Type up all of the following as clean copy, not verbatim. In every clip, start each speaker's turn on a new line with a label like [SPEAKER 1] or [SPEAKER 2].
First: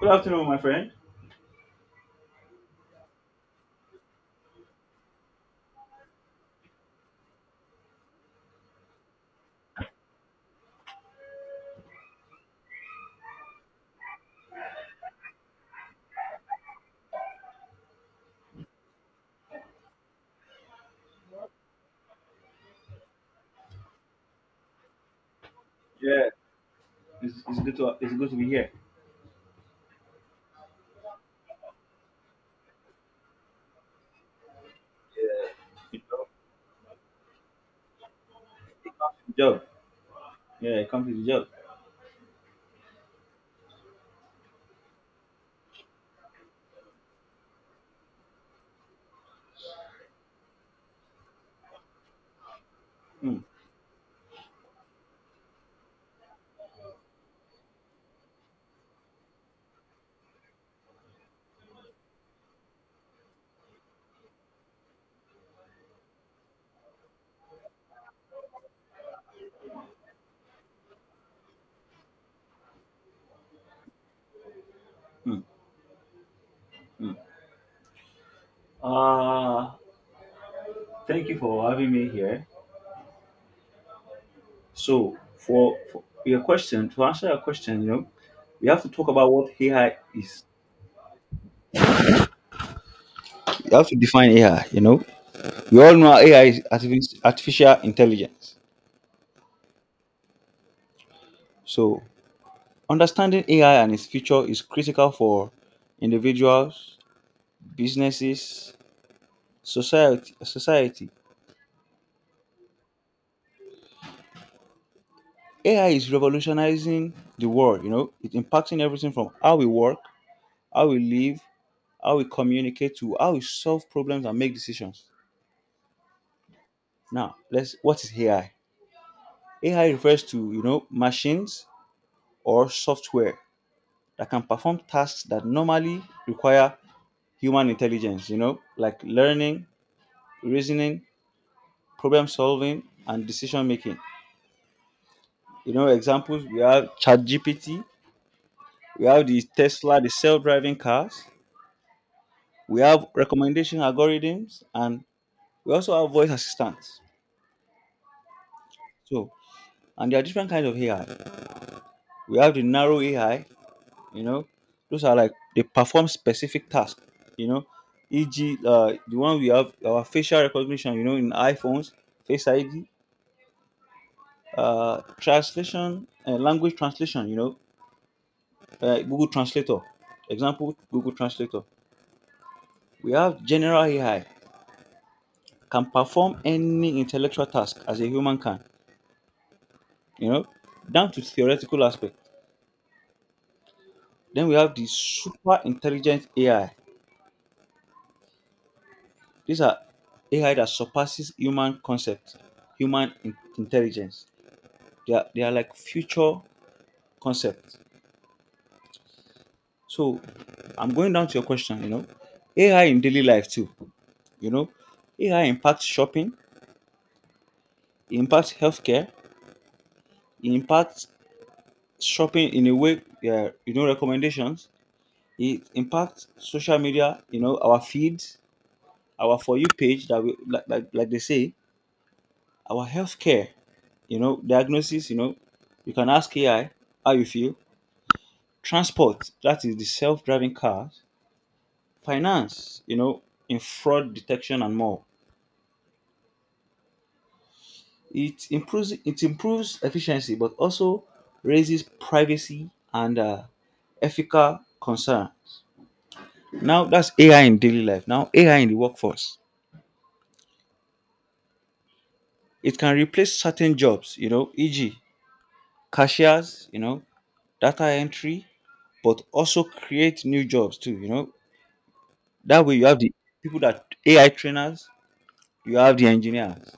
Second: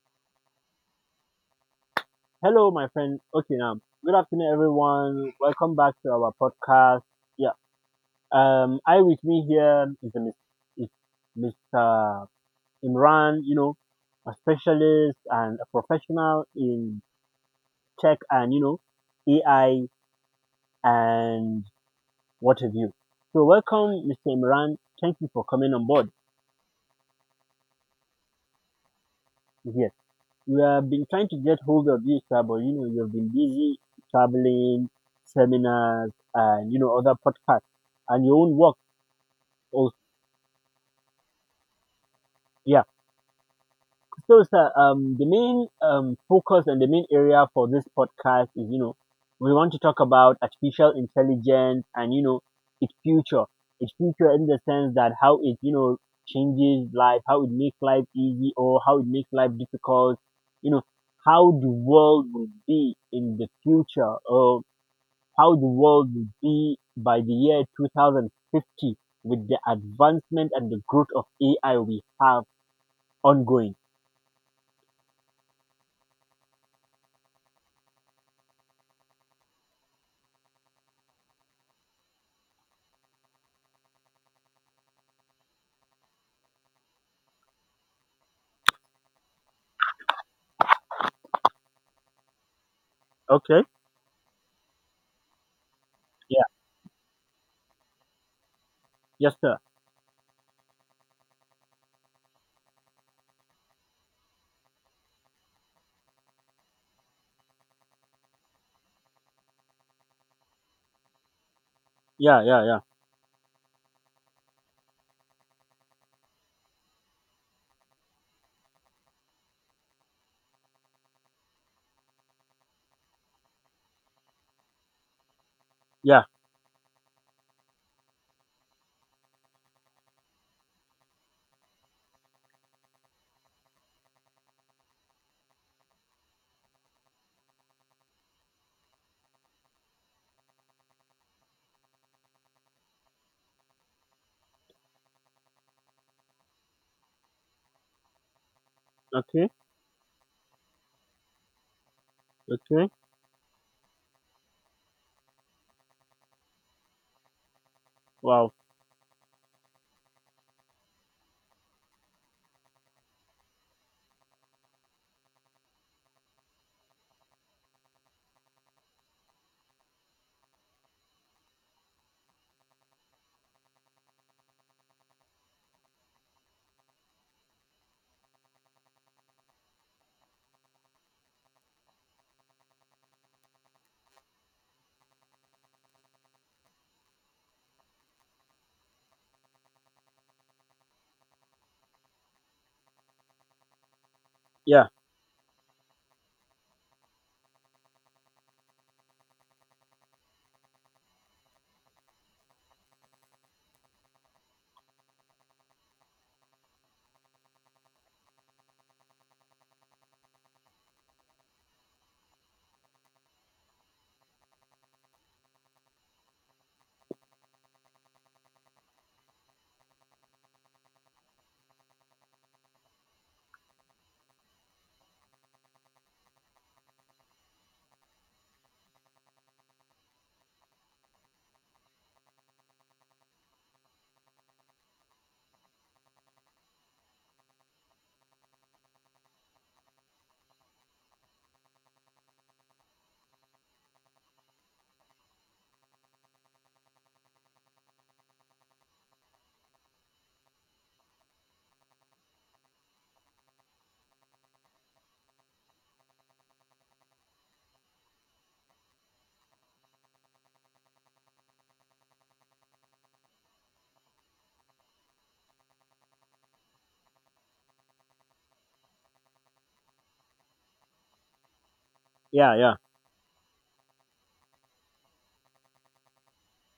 [SPEAKER 1] Good afternoon, my friend.
[SPEAKER 2] Hello, my friend. Okay, now good afternoon, everyone. Welcome back to our podcast. Yeah, I with me here is Mr. Imran. A specialist and a professional in tech and AI and what have you. So, welcome, Mr. Imran. Thank you for coming on board
[SPEAKER 1] Yeah, it's good to be here.
[SPEAKER 2] here. We have been trying to get hold of you, sir, but you know, you've been busy traveling,
[SPEAKER 1] Good
[SPEAKER 2] seminars,
[SPEAKER 1] job.
[SPEAKER 2] and you know, other podcasts and your own work.
[SPEAKER 1] Good job.
[SPEAKER 2] Also.
[SPEAKER 1] Yeah, come to the job.
[SPEAKER 2] Yeah. So, sir, the main focus and the main area for this podcast is, you know, we want to talk about artificial intelligence and, you know, its
[SPEAKER 1] Mm,
[SPEAKER 2] future. Its future in the sense that how it, you know, changes life, how it makes life easy or how it makes life difficult, you know, how the world will be in the future, or how the world will be by the year 2050 with the advancement and the growth of AI we have ongoing.
[SPEAKER 1] mm, mm. Uh, Thank you for having me here. So, for your question, to answer your question, you know, we have to talk about what AI is.
[SPEAKER 2] Okay.
[SPEAKER 1] You have to define AI. You know, we all know
[SPEAKER 2] Yeah.
[SPEAKER 1] AI is artificial intelligence.
[SPEAKER 2] Yes, sir.
[SPEAKER 1] So, understanding AI and its future is critical for individuals, businesses, society.
[SPEAKER 2] Yeah. Yeah. Yeah.
[SPEAKER 1] AI is revolutionizing the world. You know, it's impacting everything from how we work, how we live, how we communicate, to how we solve problems and make decisions.
[SPEAKER 2] Yeah.
[SPEAKER 1] Now, let's what is AI? AI refers to, you know, machines or software that can perform tasks that normally require human intelligence, you know, like learning, reasoning, problem solving, and decision making. You know, examples, we have ChatGPT, we have the
[SPEAKER 2] Okay.
[SPEAKER 1] Tesla, the self-driving cars, we
[SPEAKER 2] Okay.
[SPEAKER 1] have recommendation algorithms, and we also have voice assistants.
[SPEAKER 2] Wow.
[SPEAKER 1] So, and there are different kinds of AI. We have the narrow AI, you know, those are like they perform specific tasks. You know, e.g. The one we have, our facial recognition, you know, in iPhones, face ID, translation, language translation, you know, Google Translator, example Google Translator. We have general AI, can perform any intellectual task as a human can, you know, down to theoretical aspect. Then we have the
[SPEAKER 2] Yeah.
[SPEAKER 1] super intelligent AI. These are AI that surpasses human concept, human intelligence. They are like future concepts. So, I'm going down to your question, you know, AI in daily life too. You know, AI impacts shopping, it impacts healthcare, it impacts shopping in a way, yeah, you know, recommendations. It impacts social media, you know, our feeds, our for you page that we like, they say. Our healthcare, you know, diagnosis. You know, you can ask AI how you feel. Transport, that is the self-driving cars. Finance, you know, in fraud detection and more. It improves efficiency, but also raises privacy and ethical concerns. Now, that's AI in daily life. Now, AI in the workforce, it can replace certain jobs, you know, e.g. cashiers, you know, data entry, but also create new jobs too. You know,
[SPEAKER 2] Yeah.
[SPEAKER 1] that
[SPEAKER 2] Yeah.
[SPEAKER 1] way you have the people that AI trainers, you have the engineers.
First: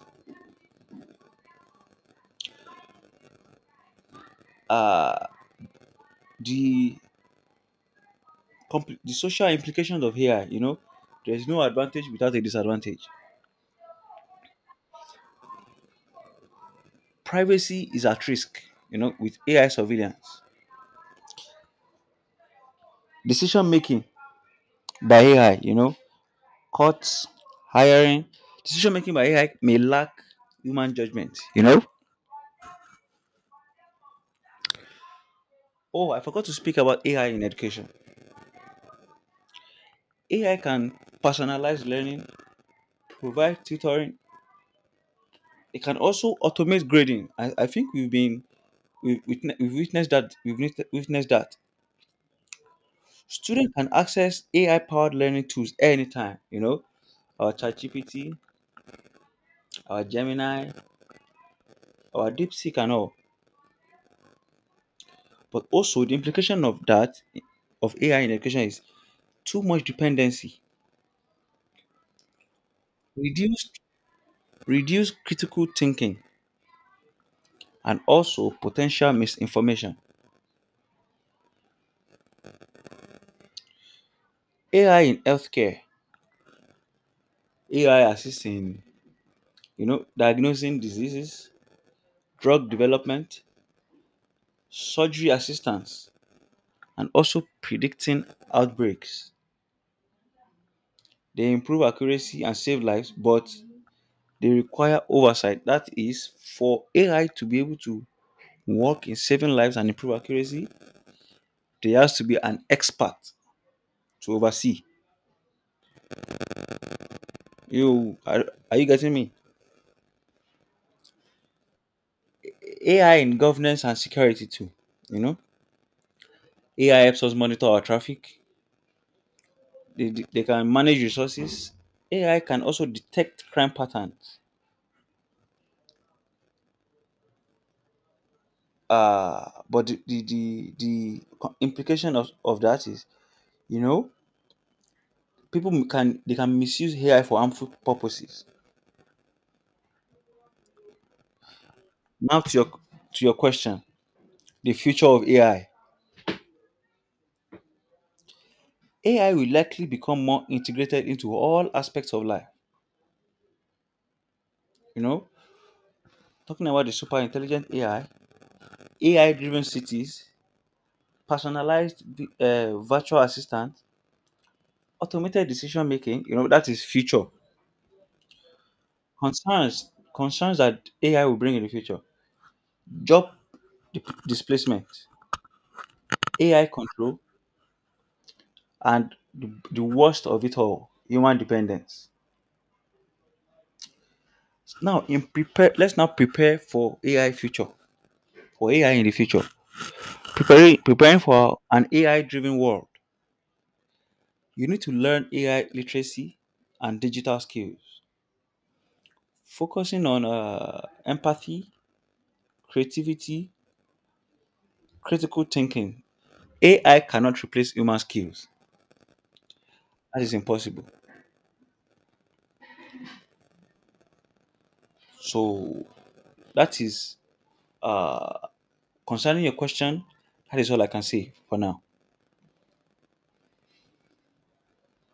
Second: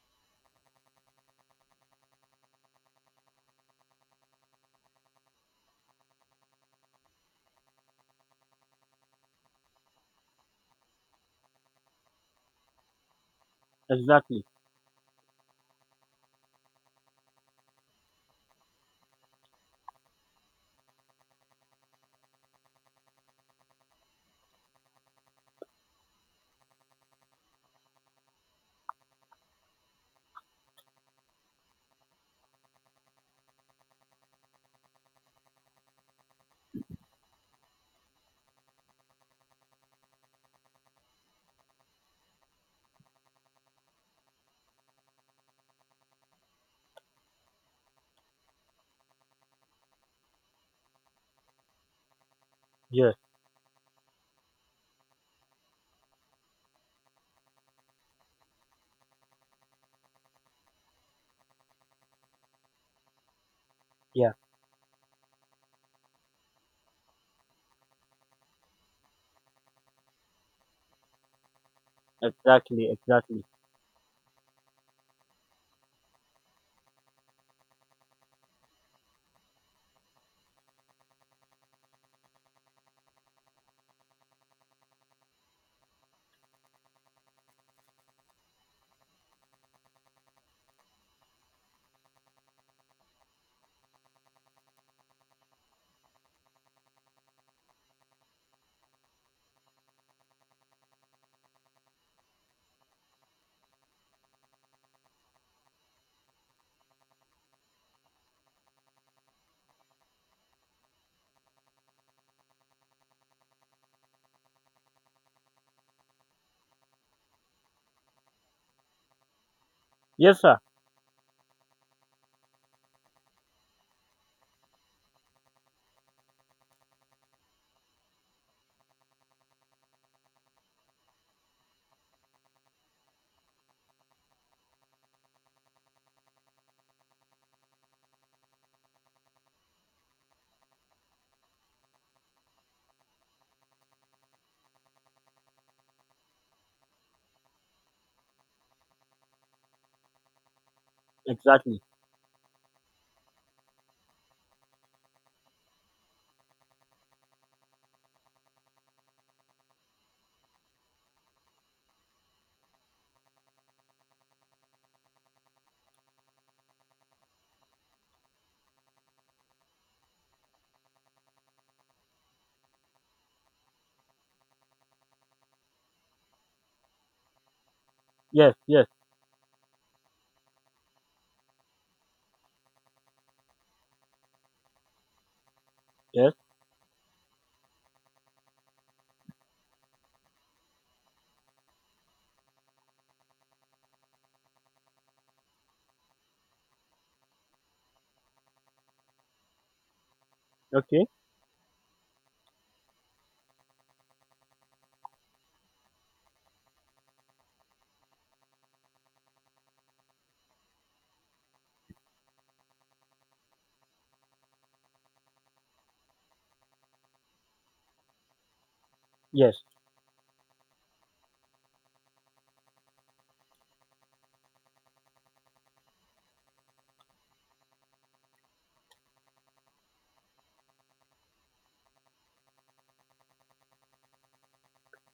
[SPEAKER 1] Uh, the the social implications of AI. You know, there is no advantage without a disadvantage.
[SPEAKER 2] Exactly.
[SPEAKER 1] Privacy is at risk. You know, with AI surveillance, decision making by AI. You know, courts, hiring, decision making by AI may lack human judgment. You know. Oh, I forgot to speak about AI in education. AI can personalize learning, provide tutoring. It can also automate grading. I think we've witnessed that, witnessed that
[SPEAKER 2] Yes.
[SPEAKER 1] students can access AI powered learning tools anytime. You know, our ChatGPT, our Gemini, our DeepSeek, and all.
[SPEAKER 2] Yeah.
[SPEAKER 1] But also, the implication of that, of AI in education, is too much dependency,
[SPEAKER 2] Exactly. Exactly.
[SPEAKER 1] reduce reduce critical thinking, and also potential misinformation. AI in healthcare, AI assists in, you know, diagnosing diseases, drug development, surgery assistance, and also predicting outbreaks. They improve accuracy and save lives, but they require oversight. That is, for AI to be able to work in saving lives and improve accuracy, there has to be an expert to oversee. You are you getting me?
[SPEAKER 2] Yes, sir.
[SPEAKER 1] AI in governance and security too. You know, AI helps us monitor our traffic. They can manage resources. AI can also detect crime patterns. But the implication of that is, you know, people m- can they can misuse AI for harmful purposes.
[SPEAKER 2] Exactly.
[SPEAKER 1] Now, to your question, the future of AI. AI will likely become more integrated into all aspects of life. You know, talking about the super intelligent AI, AI driven cities, personalized virtual assistant, automated decision making, you know, that is future.
[SPEAKER 2] Yes. Yes.
[SPEAKER 1] Concerns that AI will bring in the future: job displacement,
[SPEAKER 2] Yes.
[SPEAKER 1] AI control, and the worst of it all, human dependence. Now, let's now prepare for AI future, for AI in the future.
[SPEAKER 2] Okay.
[SPEAKER 1] Preparing for an AI-driven world. You need to learn AI literacy and digital skills, focusing on empathy, creativity, critical thinking. AI cannot replace human skills.
[SPEAKER 2] Yes.
[SPEAKER 1] That is impossible. So, that is uh, concerning your question. That is all I can say for now.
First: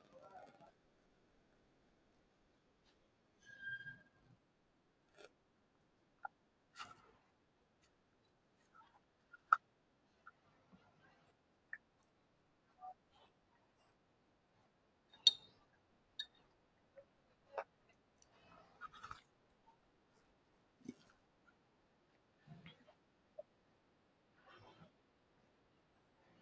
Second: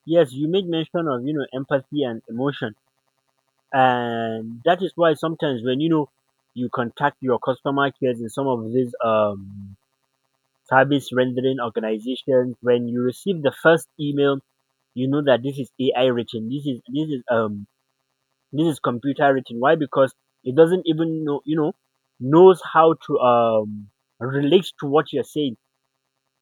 [SPEAKER 2] Yes. You made mention of you know empathy and emotion, and that is why sometimes when you know you contact your customer cares in some of these service rendering organizations, when you receive the first email you know that this is AI written, this is this is computer written. Why? Because it doesn't even know, you know, knows how to relate to what you're saying.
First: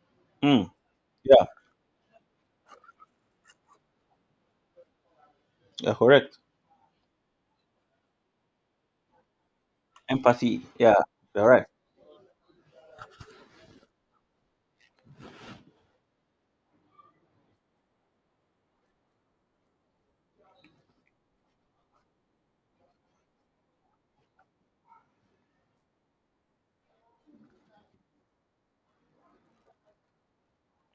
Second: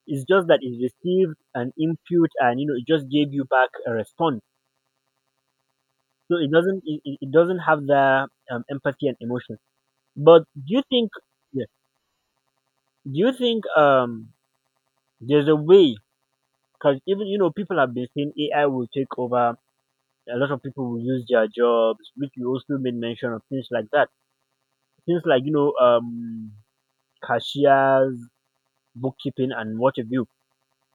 [SPEAKER 2] It's just that
[SPEAKER 1] Mm.
[SPEAKER 2] it received
[SPEAKER 1] Yeah.
[SPEAKER 2] an input and you know it just gave you back a response,
[SPEAKER 1] Yeah.
[SPEAKER 2] so
[SPEAKER 1] Correct.
[SPEAKER 2] it doesn't, it doesn't have the empathy and emotion. But
[SPEAKER 1] Empathy.
[SPEAKER 2] do you
[SPEAKER 1] Yeah.
[SPEAKER 2] think,
[SPEAKER 1] You're
[SPEAKER 2] yeah,
[SPEAKER 1] right.
[SPEAKER 2] do you think there's a way, because even you know people have been saying AI will take over, a lot of people will lose their jobs, which you also made mention of, things like that. Things like, you know, um, cashiers, bookkeeping and what have you.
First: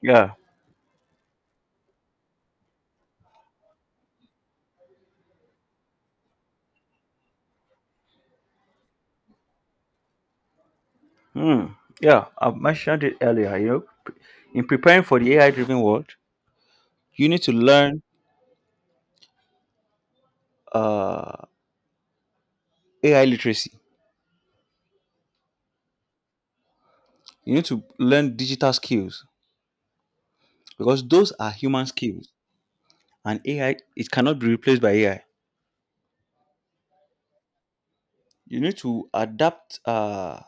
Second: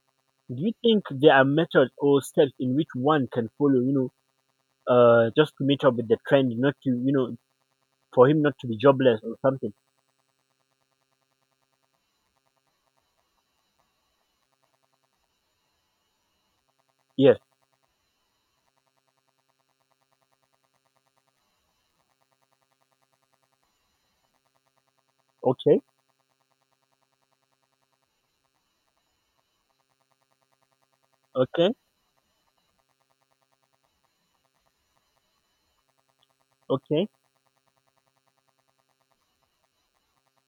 [SPEAKER 1] Yeah.
[SPEAKER 2] Do you think there are methods or steps in which one can follow, you know, just to meet up with the trend, not to you know, for him not to be jobless or something?
[SPEAKER 1] Hmm. Yeah. I mentioned it earlier. You know, in preparing for the AI-driven world, you
[SPEAKER 2] Yes.
[SPEAKER 1] need to learn uh, AI literacy.
[SPEAKER 2] Okay,
[SPEAKER 1] You need to learn digital skills, because those are
[SPEAKER 2] okay,
[SPEAKER 1] human skills, and AI it cannot be replaced by AI.
[SPEAKER 2] okay,
[SPEAKER 1] You need to adapt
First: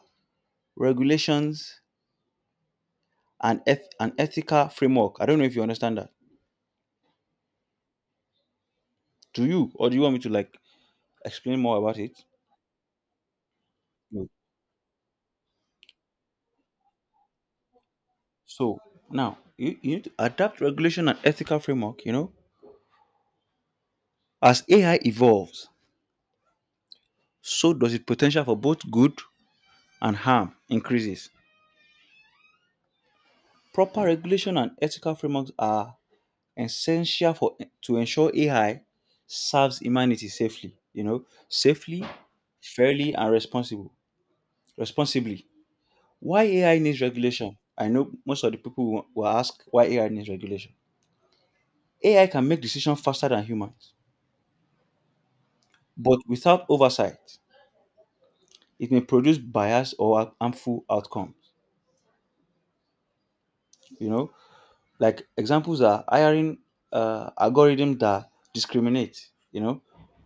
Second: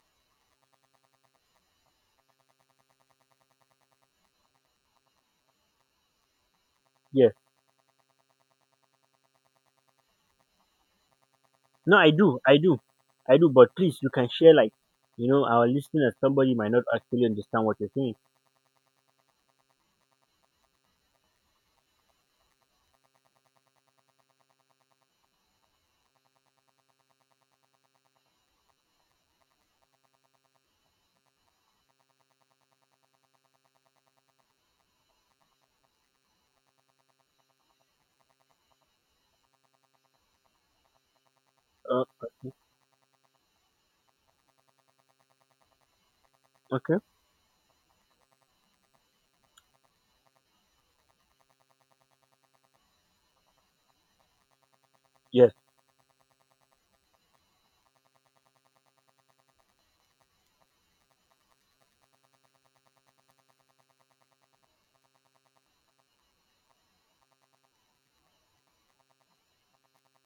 [SPEAKER 1] regulations and an ethical framework. I don't know if you understand that.
[SPEAKER 2] yes.
[SPEAKER 1] Do you, or do you want me to like explain more
[SPEAKER 2] No,
[SPEAKER 1] about
[SPEAKER 2] I
[SPEAKER 1] it?
[SPEAKER 2] do, I do, I do. But please, you can share like, you know, our listeners. Somebody might not actually understand what you're saying.
[SPEAKER 1] So, now you need to adapt regulation and ethical framework, you know. As AI evolves, so does its potential for both good and harm increases. Proper regulation and ethical frameworks are essential for to ensure AI serves humanity safely, you know, safely,
[SPEAKER 2] Uh,
[SPEAKER 1] fairly, and responsibly. Why AI
[SPEAKER 2] okay.
[SPEAKER 1] needs regulation? I know most of the people will ask why AI needs regulation. AI can make decisions faster than humans,
[SPEAKER 2] Yes.
[SPEAKER 1] but without oversight it may produce bias or harmful outcomes. You know, like, examples are hiring algorithms that discriminate. You know,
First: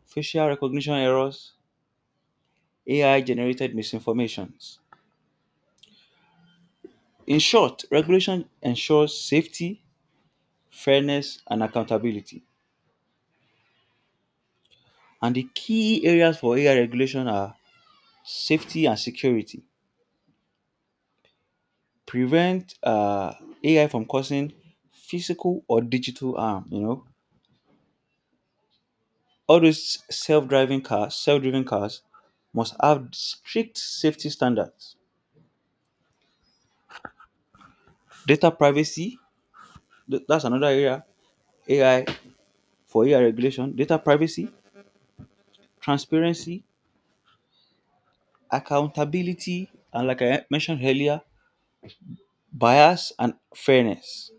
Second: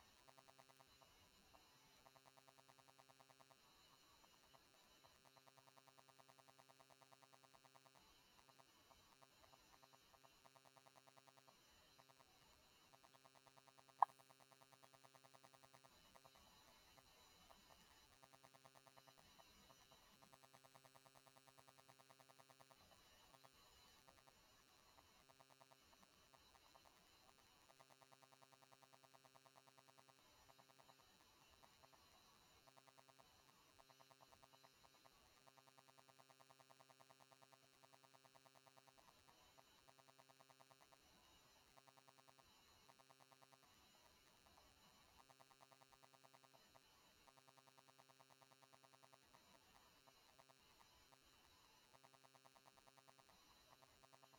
[SPEAKER 1] facial recognition errors, AI generated misinformations. In short, regulation ensures safety, fairness, and accountability. And the key areas for AI regulation are safety and security. Prevent AI from causing physical or digital harm. You know, all those self-driving cars, self-driven cars, must have strict safety standards. Data privacy, that's another area. AI for AI regulation, data privacy, transparency, accountability, and, like I mentioned earlier, bias and fairness.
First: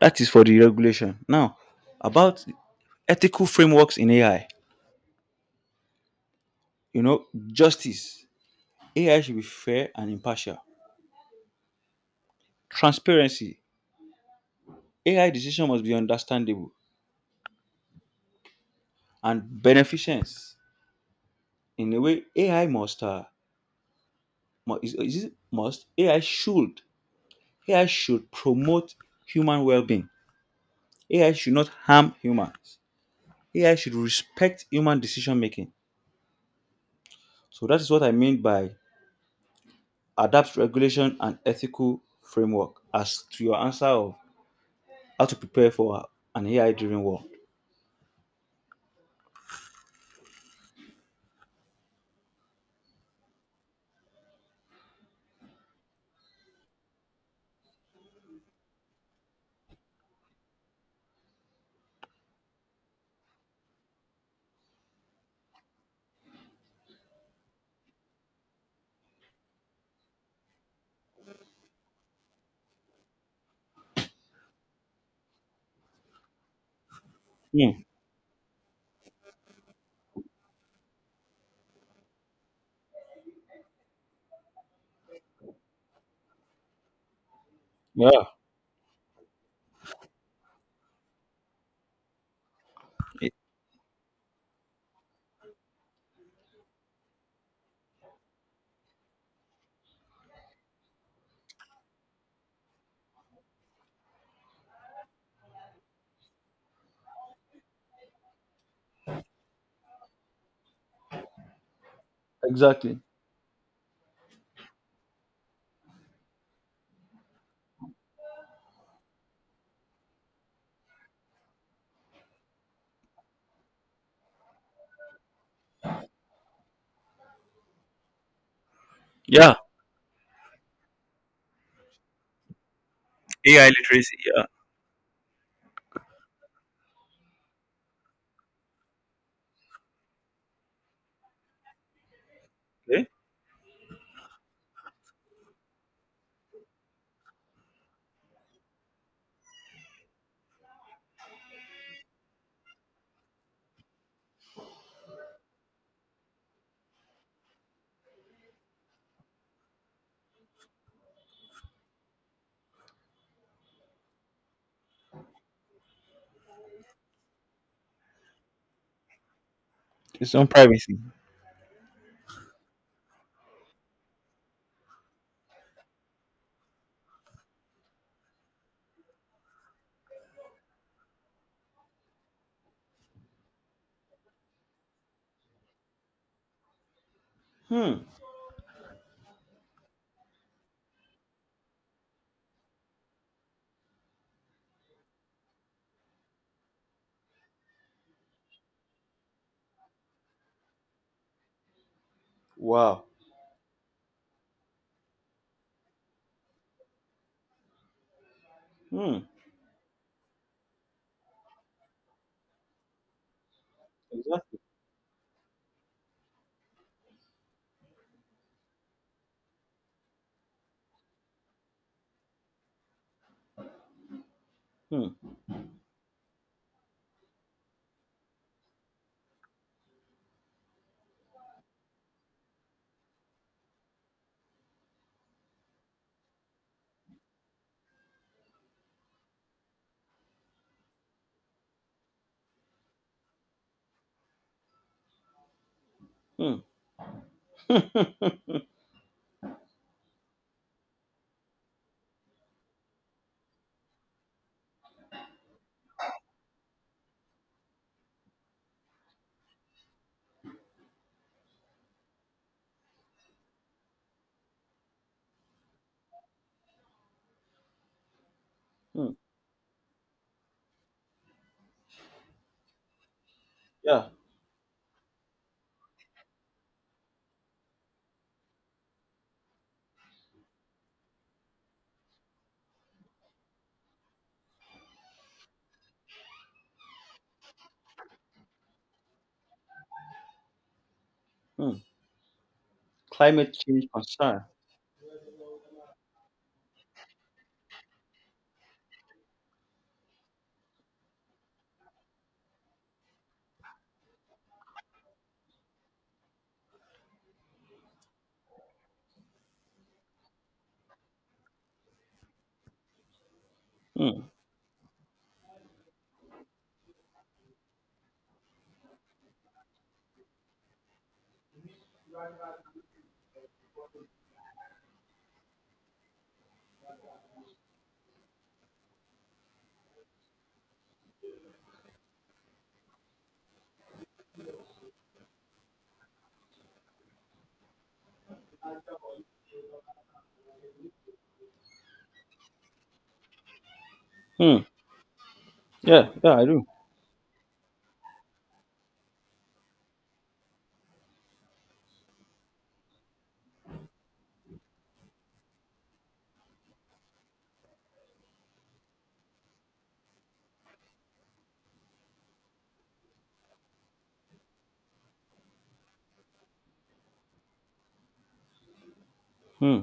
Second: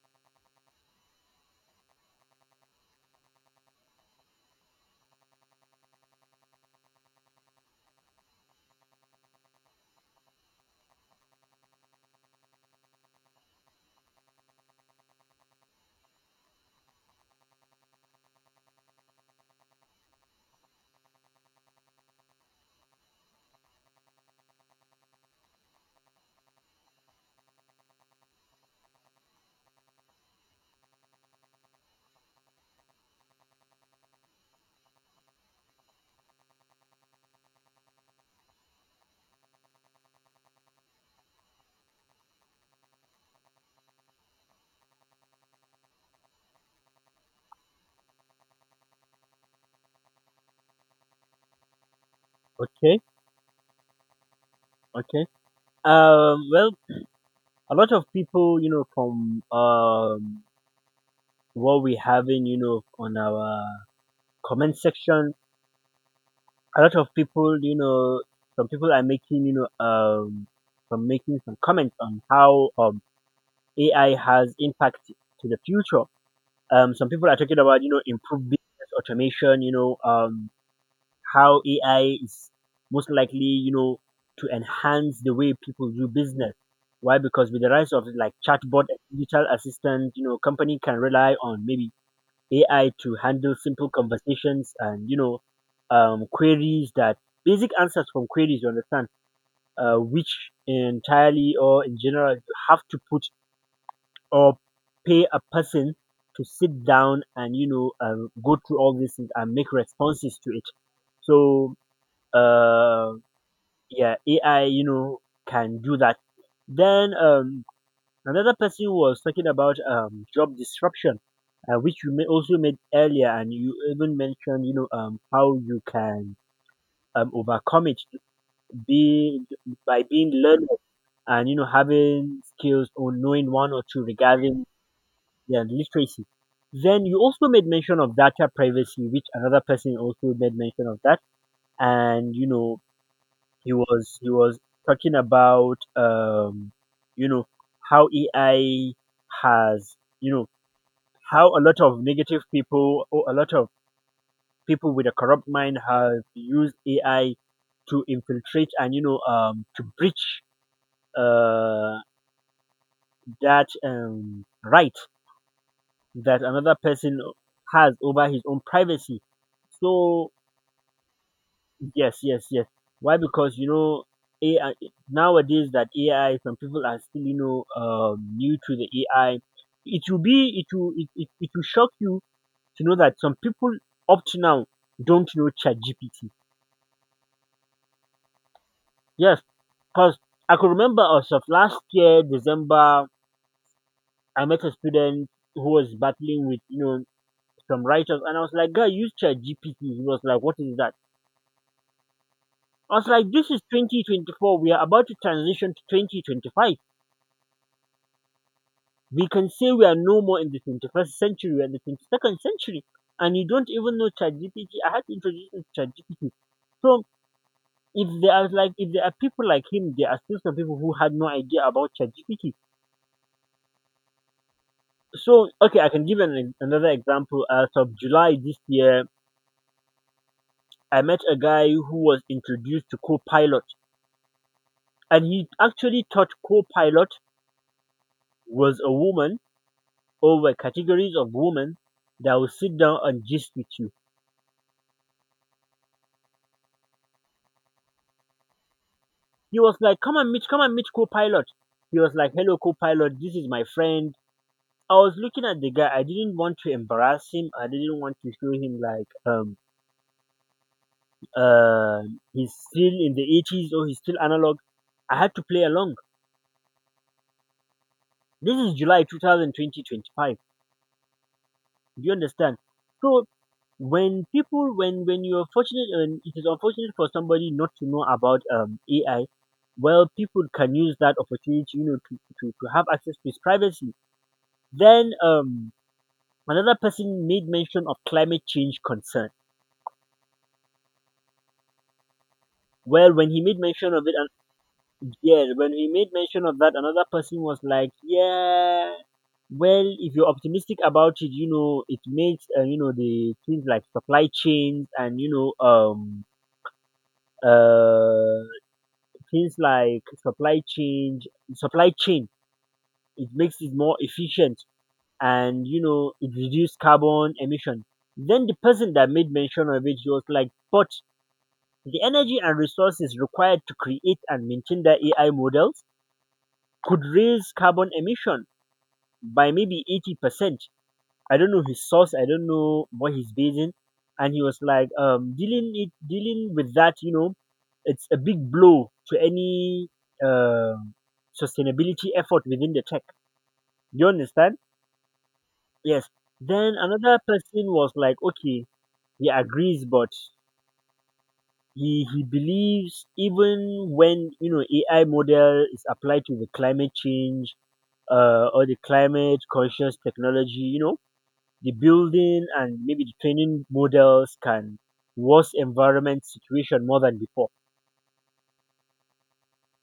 [SPEAKER 1] That is for the regulation. Now, about ethical frameworks in AI. You know, justice. AI should be fair and impartial. Transparency. AI decision must be understandable. And beneficence. In a way, AI must mu- is it must AI should AI should promote human well-being. AI should not harm humans. AI should respect human decision making. So, that is what I mean by adapt regulation and ethical framework. As to your answer of how to prepare for an AI driven world.
[SPEAKER 2] Okay. Okay. Well, a lot of people, you know, from what we having, you know, on our comment section, a lot of people, you know, some people are making, you know, some making some comments on how AI has impact to the future. Some people are talking
[SPEAKER 1] Hmm.
[SPEAKER 2] about, you know, improved business automation, you know, um, how AI is most likely, you know, to enhance the way people do business. Why? Because with the rise of
[SPEAKER 1] Yeah,
[SPEAKER 2] like chatbot and digital assistant, you know, company can rely on maybe AI to
[SPEAKER 1] e-
[SPEAKER 2] handle simple conversations and you know, queries, that basic answers from queries. You understand, which entirely or in general you have to put or pay a person to sit down and you know go through all these things and make responses to it. So
[SPEAKER 1] exactly.
[SPEAKER 2] uh yeah, AI you know can do that. Then another person was talking about job disruption, which you may also made earlier and you even mentioned you know how you can overcome it, be
[SPEAKER 1] Yeah,
[SPEAKER 2] by being learned and you know having skills or knowing
[SPEAKER 1] AI
[SPEAKER 2] one or two
[SPEAKER 1] literacy. Yeah,
[SPEAKER 2] regarding, yeah, literacy. Then you also made mention of data privacy, which another person also made mention of that, and you know
[SPEAKER 1] okay.
[SPEAKER 2] he was talking about, you know, how AI has you know how a lot of negative people or a lot of people with a corrupt mind have used AI to infiltrate and you know to breach uh, that right that another person has over his own privacy. So
[SPEAKER 1] It's on privacy.
[SPEAKER 2] yes, yes, yes. Why? Because you know, AI nowadays, that AI, some people are still you know new to the AI. It will be it will shock you to know that some people up to now don't know ChatGPT.
[SPEAKER 1] Hmm.
[SPEAKER 2] Yes, because I could remember as of last year December, I met a student who was battling with you know some writers, and I was like, "Guy, use ChatGPT." He was like, "What is that?" I
[SPEAKER 1] Wow.
[SPEAKER 2] was like, "This is 2024. We are about to transition to 2025."
[SPEAKER 1] Hmm.
[SPEAKER 2] We can say we are no more in the 21st century, we're in the 22nd century. And you don't even know
[SPEAKER 1] Exactly.
[SPEAKER 2] ChatGPT. I had to introduce you to ChatGPT. So if there are like if there are people like him, there are still some people who had no idea about ChatGPT.
[SPEAKER 1] Hmm.
[SPEAKER 2] So okay, I can give an, another example. As of July this year, I met a guy who was introduced to Copilot, and he actually thought Copilot was a woman or were categories of women that will sit down and gist with you.
[SPEAKER 1] Hmm. Hmm.
[SPEAKER 2] He was like, come and meet Copilot. He was like, hello Copilot, this is my friend. I was looking at the guy. I didn't want to embarrass him. I didn't want to show him like uh he's still in the 80s or he's still analog. I had to play along. This is July
[SPEAKER 1] Mm.
[SPEAKER 2] 2020 25. Do you understand? So
[SPEAKER 1] Yeah.
[SPEAKER 2] when people when you're fortunate, and it is unfortunate for somebody not to know about AI, well people can use that opportunity, you know, to have access to his privacy. Then another person made mention of climate change concern.
[SPEAKER 1] Hmm.
[SPEAKER 2] Well, when he
[SPEAKER 1] Climate
[SPEAKER 2] made
[SPEAKER 1] change
[SPEAKER 2] mention of it,
[SPEAKER 1] concern.
[SPEAKER 2] and yeah, when he made mention of that, another person was like, yeah, well, if you're optimistic about it, you know, it makes, you know, the things like supply chains and, you know, uh, things like supply change, supply chain, it makes it more
[SPEAKER 1] Hmm.
[SPEAKER 2] efficient and, you know, it reduces carbon emission. Then the person that made mention of it, he was like, but the energy and resources required to create and maintain the AI models could raise carbon emission by maybe 80%. I don't know his source, I don't know what he's basing. And he was like, dealing with that, you know, it's a big blow to any uh, sustainability effort within the tech. You understand?
[SPEAKER 1] Hmm. Yeah,
[SPEAKER 2] Yes.
[SPEAKER 1] yeah, I do.
[SPEAKER 2] Then another person was like, okay, he agrees, but he believes even when you know AI model is applied to the climate change, or the climate conscious technology, you know, the building and maybe the training models can worse environment situation more than before.
[SPEAKER 1] Hmm.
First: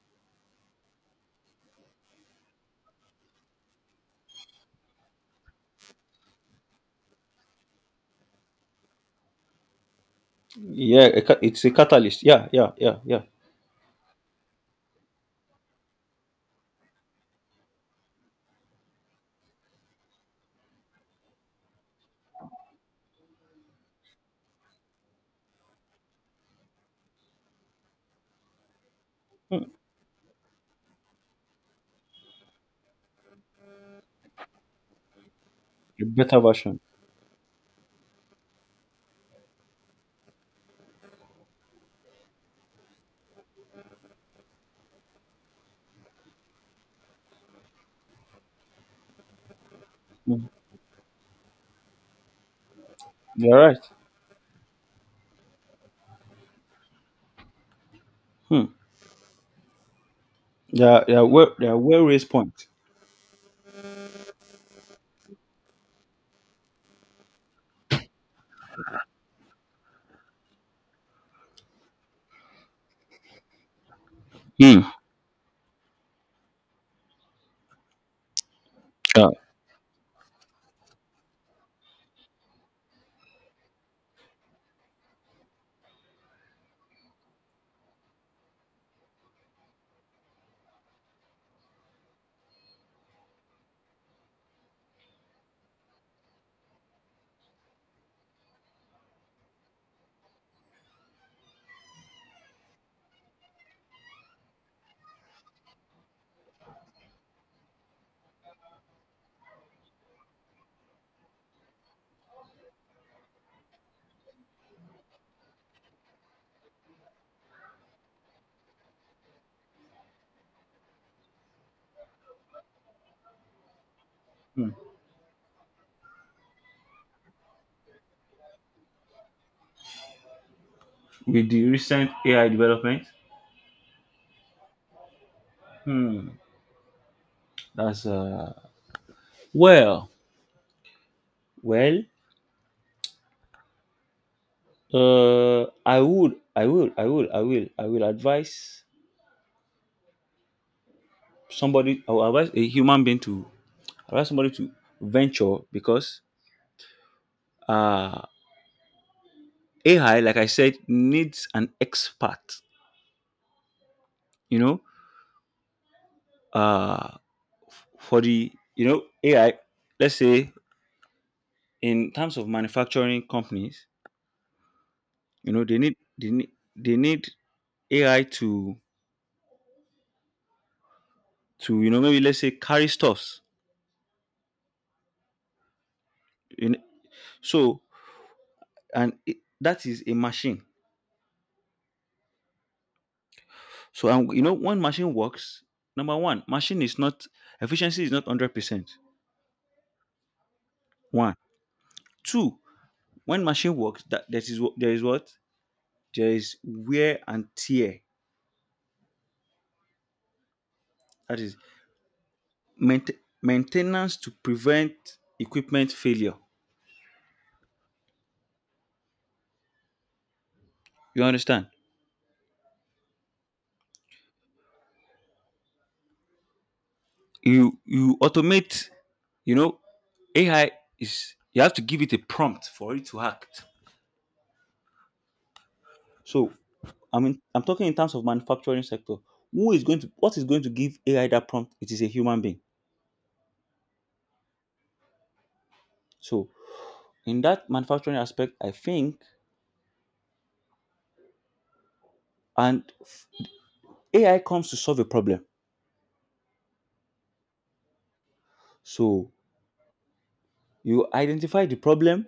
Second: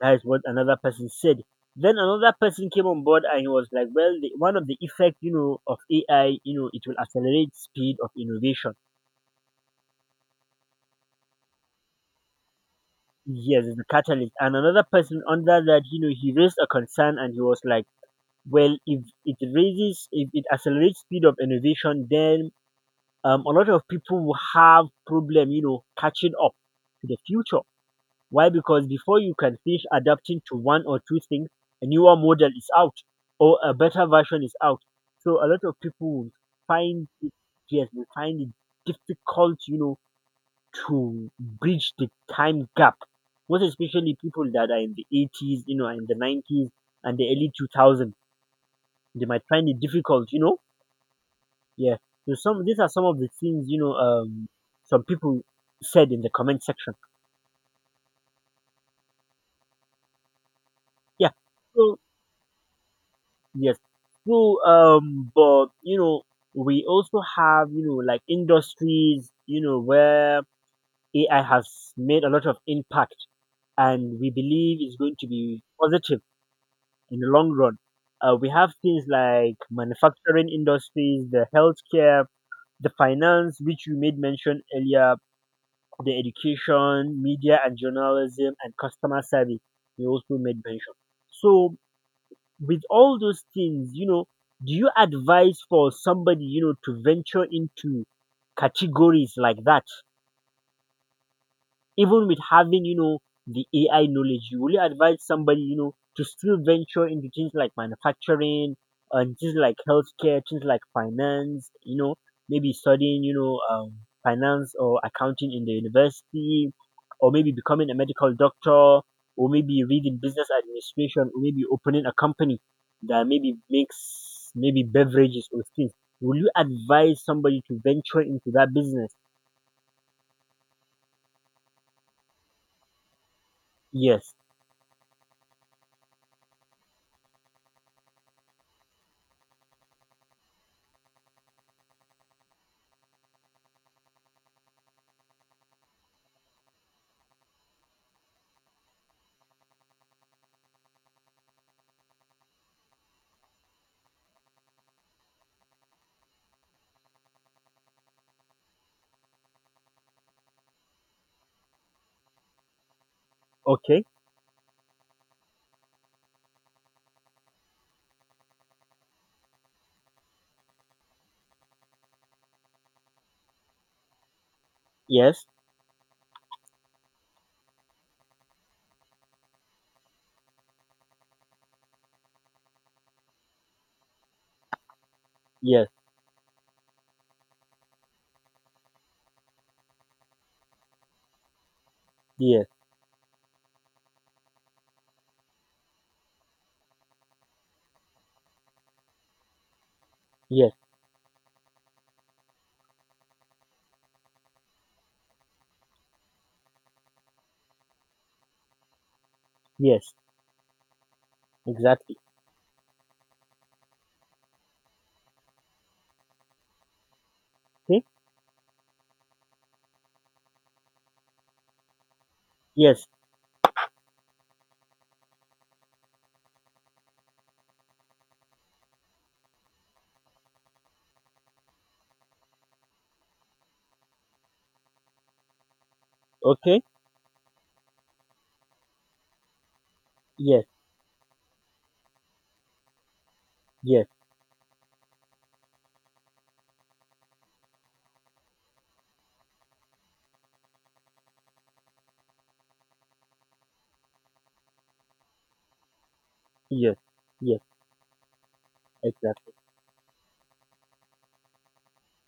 [SPEAKER 2] That is what another person said. Then another person came on board and he was like, well, one of the effect, you know, of AI, you know, it will accelerate speed of innovation.
[SPEAKER 1] Yeah, a it's a catalyst. Yeah.
[SPEAKER 2] Yes, it's a catalyst. And another person under that, you know, he raised a concern and he was like, well if it raises, if it accelerates speed of innovation, then a lot of people will have problem you know catching up to the future. Why? Because before you can
[SPEAKER 1] Mm.
[SPEAKER 2] finish adapting to one or two things, a newer model is out or a better version is out, so a lot of
[SPEAKER 1] A
[SPEAKER 2] people will
[SPEAKER 1] better version.
[SPEAKER 2] find it, yes they find it difficult you know to bridge the time gap, most especially people that are in the 80s, you know, in the 90s and the early 2000s, they might find it difficult, you
[SPEAKER 1] Mm.
[SPEAKER 2] know. Yeah. So some these are some of the
[SPEAKER 1] You're
[SPEAKER 2] things
[SPEAKER 1] right.
[SPEAKER 2] you know some people said in the comment section.
[SPEAKER 1] Mm. Yeah, yeah,
[SPEAKER 2] Yeah.
[SPEAKER 1] well, yeah,
[SPEAKER 2] So
[SPEAKER 1] well raised point.
[SPEAKER 2] yes. So but you know we also have you know like industries you know where AI has made a lot of impact and we
[SPEAKER 1] Hmm.
[SPEAKER 2] believe is going to be positive in the long run. We have things
[SPEAKER 1] Yeah.
[SPEAKER 2] like manufacturing industries, the healthcare, the finance, which you made mention earlier, the education, media and journalism, and customer service. You also made mention. So, with all those things, you know, do you advise for somebody, you know, to venture into categories like that? Even with having you know the AI knowledge, you will advise somebody you know to still venture into things like manufacturing and things like healthcare, things like finance. You know, maybe studying you know finance or accounting in the university, or maybe becoming a medical doctor, or maybe reading business administration, or maybe opening a company that maybe makes
[SPEAKER 1] Hmm.
[SPEAKER 2] maybe beverages or things. Will you advise somebody to venture into that business?
[SPEAKER 1] With the recent AI development.
[SPEAKER 2] Yes.
[SPEAKER 1] Hmm. That's well. well. I will advise somebody. I will advise a human being to allow somebody to venture, because uh, AI, like I said, needs an expert.
[SPEAKER 2] Okay.
[SPEAKER 1] You know, uh, for the, you know, AI, let's say in terms of manufacturing companies,
[SPEAKER 2] Yes.
[SPEAKER 1] you know, they need AI to you know, maybe, let's say, carry stuffs.
[SPEAKER 2] Yes.
[SPEAKER 1] You know? So, and it, that is a machine.
[SPEAKER 2] Yes,
[SPEAKER 1] So, and you know, when machine works, number one, machine is not efficiency is not 100%.
[SPEAKER 2] yes,
[SPEAKER 1] One, two, when machine works, that there is wh- there is what there is wear and tear.
[SPEAKER 2] yes,
[SPEAKER 1] That is
[SPEAKER 2] exactly.
[SPEAKER 1] maintenance to prevent equipment failure.
[SPEAKER 2] See?
[SPEAKER 1] You understand?
[SPEAKER 2] Yes,
[SPEAKER 1] You automate. You know, AI is, you have to give it a prompt for it to act. So,
[SPEAKER 2] okay,
[SPEAKER 1] I mean, I'm talking in terms of manufacturing sector. Who is going to what is going
[SPEAKER 2] yes,
[SPEAKER 1] to give AI that prompt? It is a human being.
[SPEAKER 2] yes,
[SPEAKER 1] So, in that manufacturing aspect, I think, and AI comes to solve a problem.
[SPEAKER 2] yes, yes,
[SPEAKER 1] So,
[SPEAKER 2] exactly.
[SPEAKER 1] you identify the problem.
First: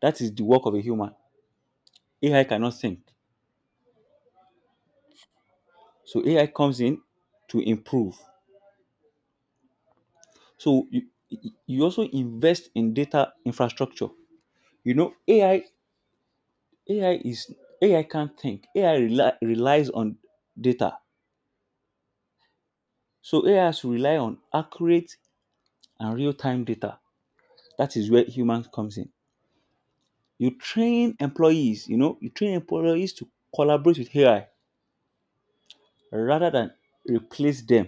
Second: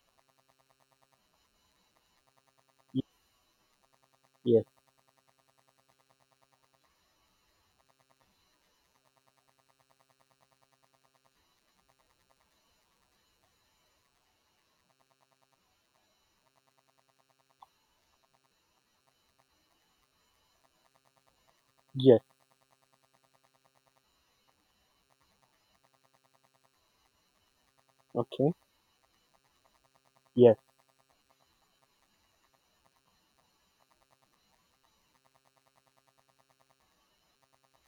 [SPEAKER 1] That is the work of a human. AI cannot think.
[SPEAKER 2] Yes, yes,
[SPEAKER 1] So, AI comes in to improve. So, you also invest in data infrastructure. You know, AI is AI can't think. Relies on data.
[SPEAKER 2] yes,
[SPEAKER 1] So, AI has to rely on accurate and real-time data. That is where
[SPEAKER 2] okay,
[SPEAKER 1] humans comes in. You
[SPEAKER 2] yes,
[SPEAKER 1] train employees, you know, you train employees to collaborate with AI rather than replace them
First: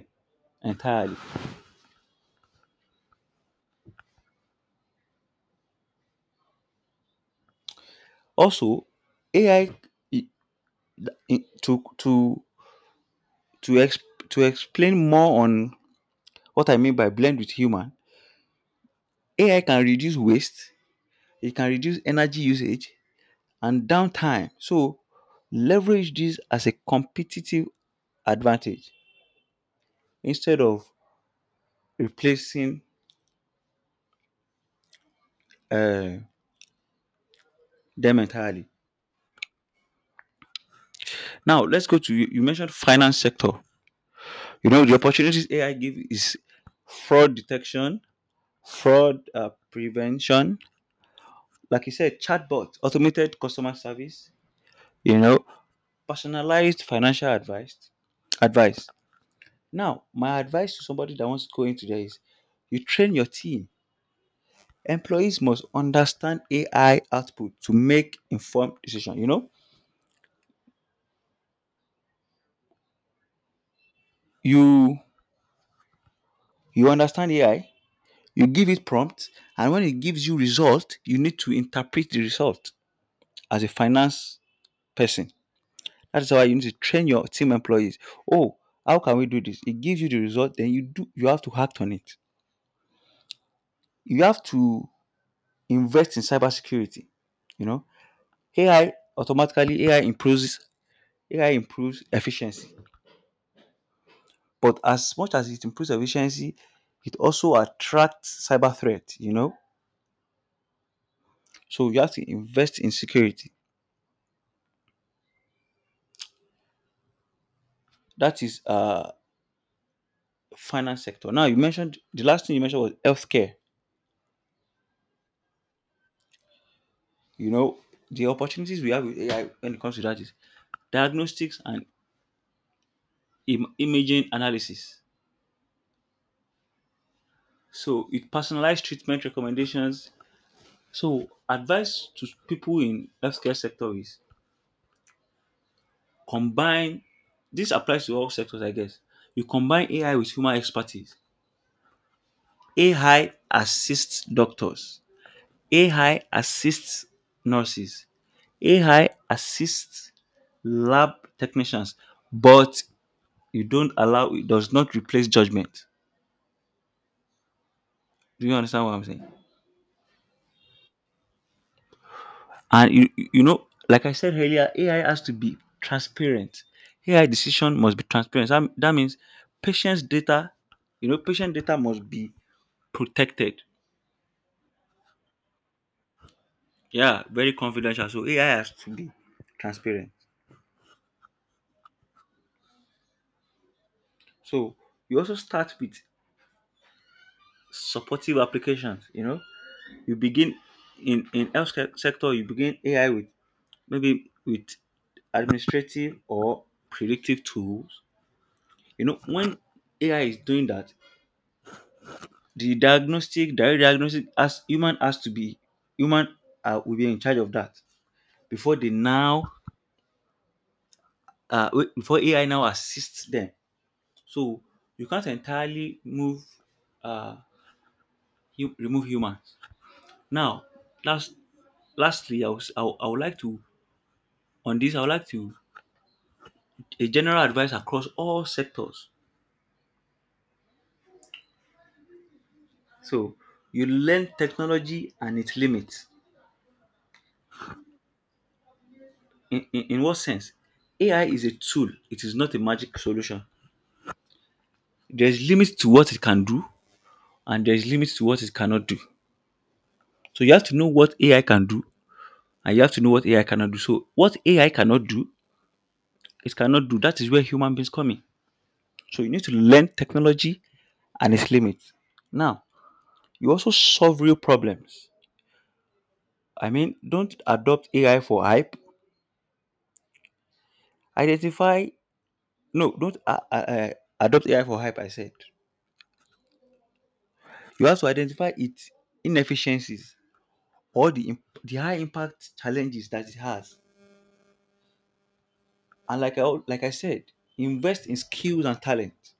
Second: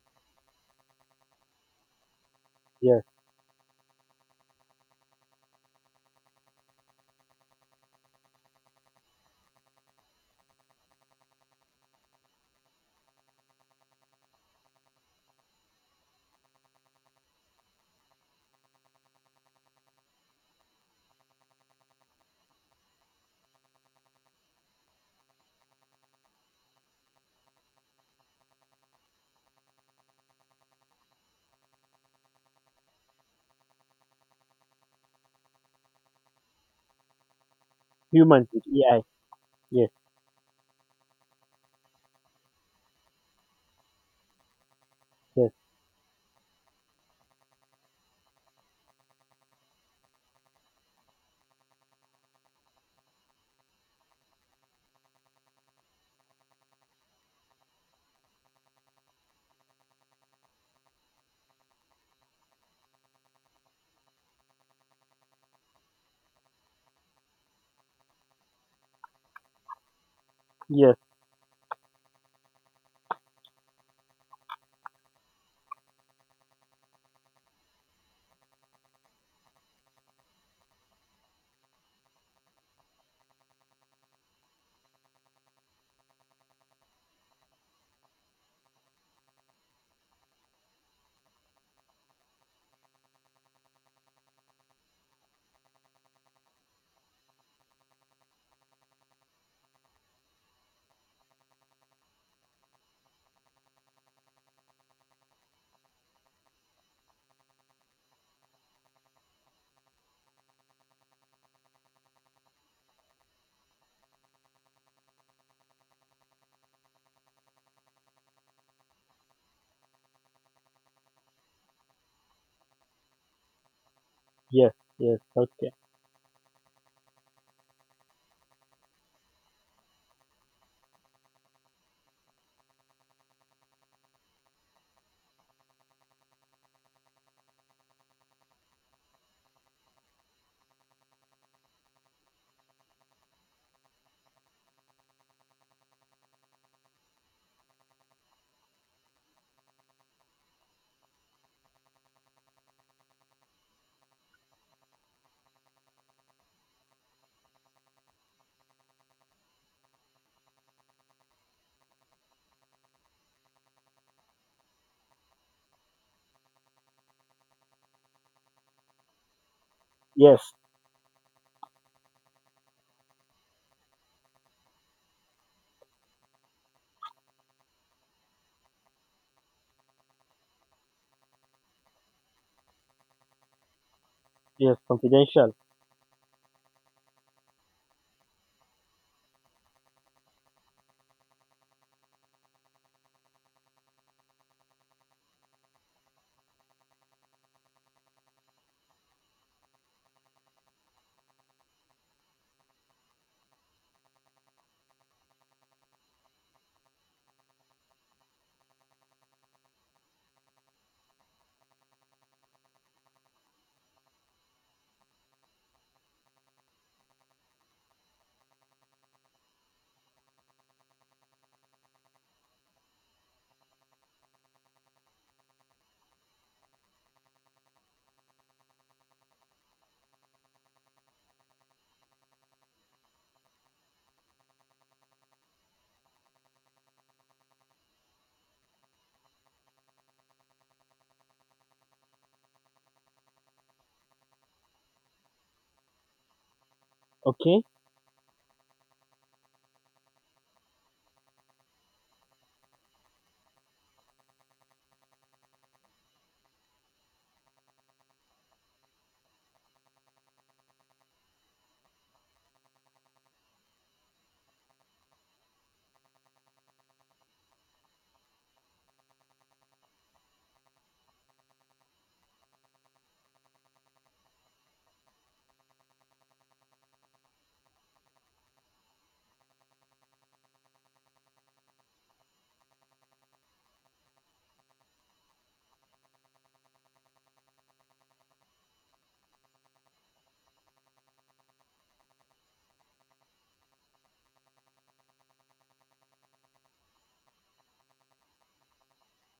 [SPEAKER 1] entirely.
[SPEAKER 2] yes.
[SPEAKER 1] Also, AI to to to ex, to explain more on what I mean by blend with human, AI can reduce waste, it can reduce energy usage and downtime. So, leverage this as a competitive advantage instead of replacing uh, them
[SPEAKER 2] Humans with
[SPEAKER 1] entirely.
[SPEAKER 2] AI. Yes,
[SPEAKER 1] Now, let's go to, you mentioned finance sector. You know, the opportunities
[SPEAKER 2] yes,
[SPEAKER 1] AI give is fraud detection, fraud prevention, like you said, chatbot, automated customer service, you know, personalized financial advice. Advice. Now, my advice to somebody that wants to go into there is, you train your team. Employees must understand AI output to make informed decision.
[SPEAKER 2] yes,
[SPEAKER 1] You you understand AI, you give it prompt, and when it gives you result, you need to interpret the result as a finance person. That's why you need to train your team employees. Oh, how can we do this? It gives you the result, then you have to act on it. You have to invest in cybersecurity. You know, AI automatically AI improves AI improves efficiency. But as much as it improves efficiency, it also attracts cyber threat. So you have to invest in security. That is finance sector. Now you mentioned the last thing you mentioned was healthcare.
[SPEAKER 2] yes, yes, okay.
[SPEAKER 1] You know, the opportunities we have with AI when it comes to that is diagnostics and imaging analysis. So it personalized treatment recommendations. So advice to people in healthcare sector is combine. This applies to all sectors, I guess. You combine AI with human expertise. AI assists doctors. AI assists nurses. AI assists lab technicians, but you don't allow it does not replace judgment. Do you understand what I'm saying?
[SPEAKER 2] Yes,
[SPEAKER 1] And like I said earlier, AI has to be transparent. AI decision must be transparent. That means patient's data, patient data must be protected.
[SPEAKER 2] yes, confidential.
[SPEAKER 1] Yeah, very confidential, so AI has to be transparent. So you also start with supportive applications. You begin in health sector. You begin AI with maybe with administrative or predictive tools. You know, when AI is doing that, direct diagnostic, as human has to be, human will be in charge of that before they now, before AI now assists them. So you can't entirely move, uh, you remove humans. Now, last, lastly, I would like to on this. I would like to a general advice across all sectors. So you learn technology and its limits.
[SPEAKER 2] Okay,
[SPEAKER 1] In what sense? AI is a tool, it is not a magic solution. There's limits to what it can do, and there's limits to what it cannot do. So you have to know what AI can do, and you have to know what AI cannot do. So what AI cannot do, it cannot do. That is where human beings come in. So you need to learn technology and its limits. Now, you also solve real problems. I mean, don't adopt AI for hype. Identify. No, don't adopt AI for hype. I said you have to identify its inefficiencies or the high impact challenges that it has. And like I said, invest in skills and talent.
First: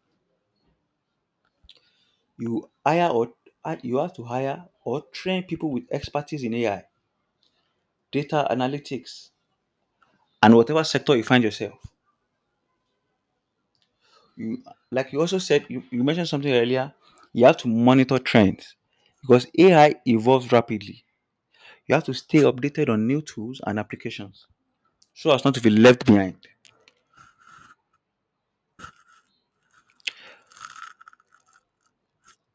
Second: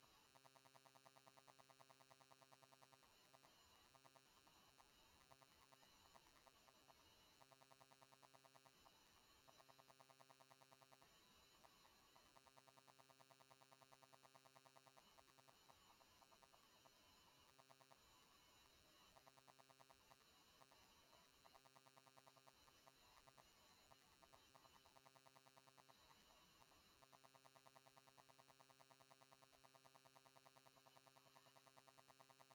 [SPEAKER 1] You hire or you have to hire or train people with expertise in AI, data analytics, and whatever sector you find yourself. You, like you also said, you mentioned something earlier. You have to monitor trends because AI evolves rapidly. You have to stay updated on new tools and applications so as not to be left behind.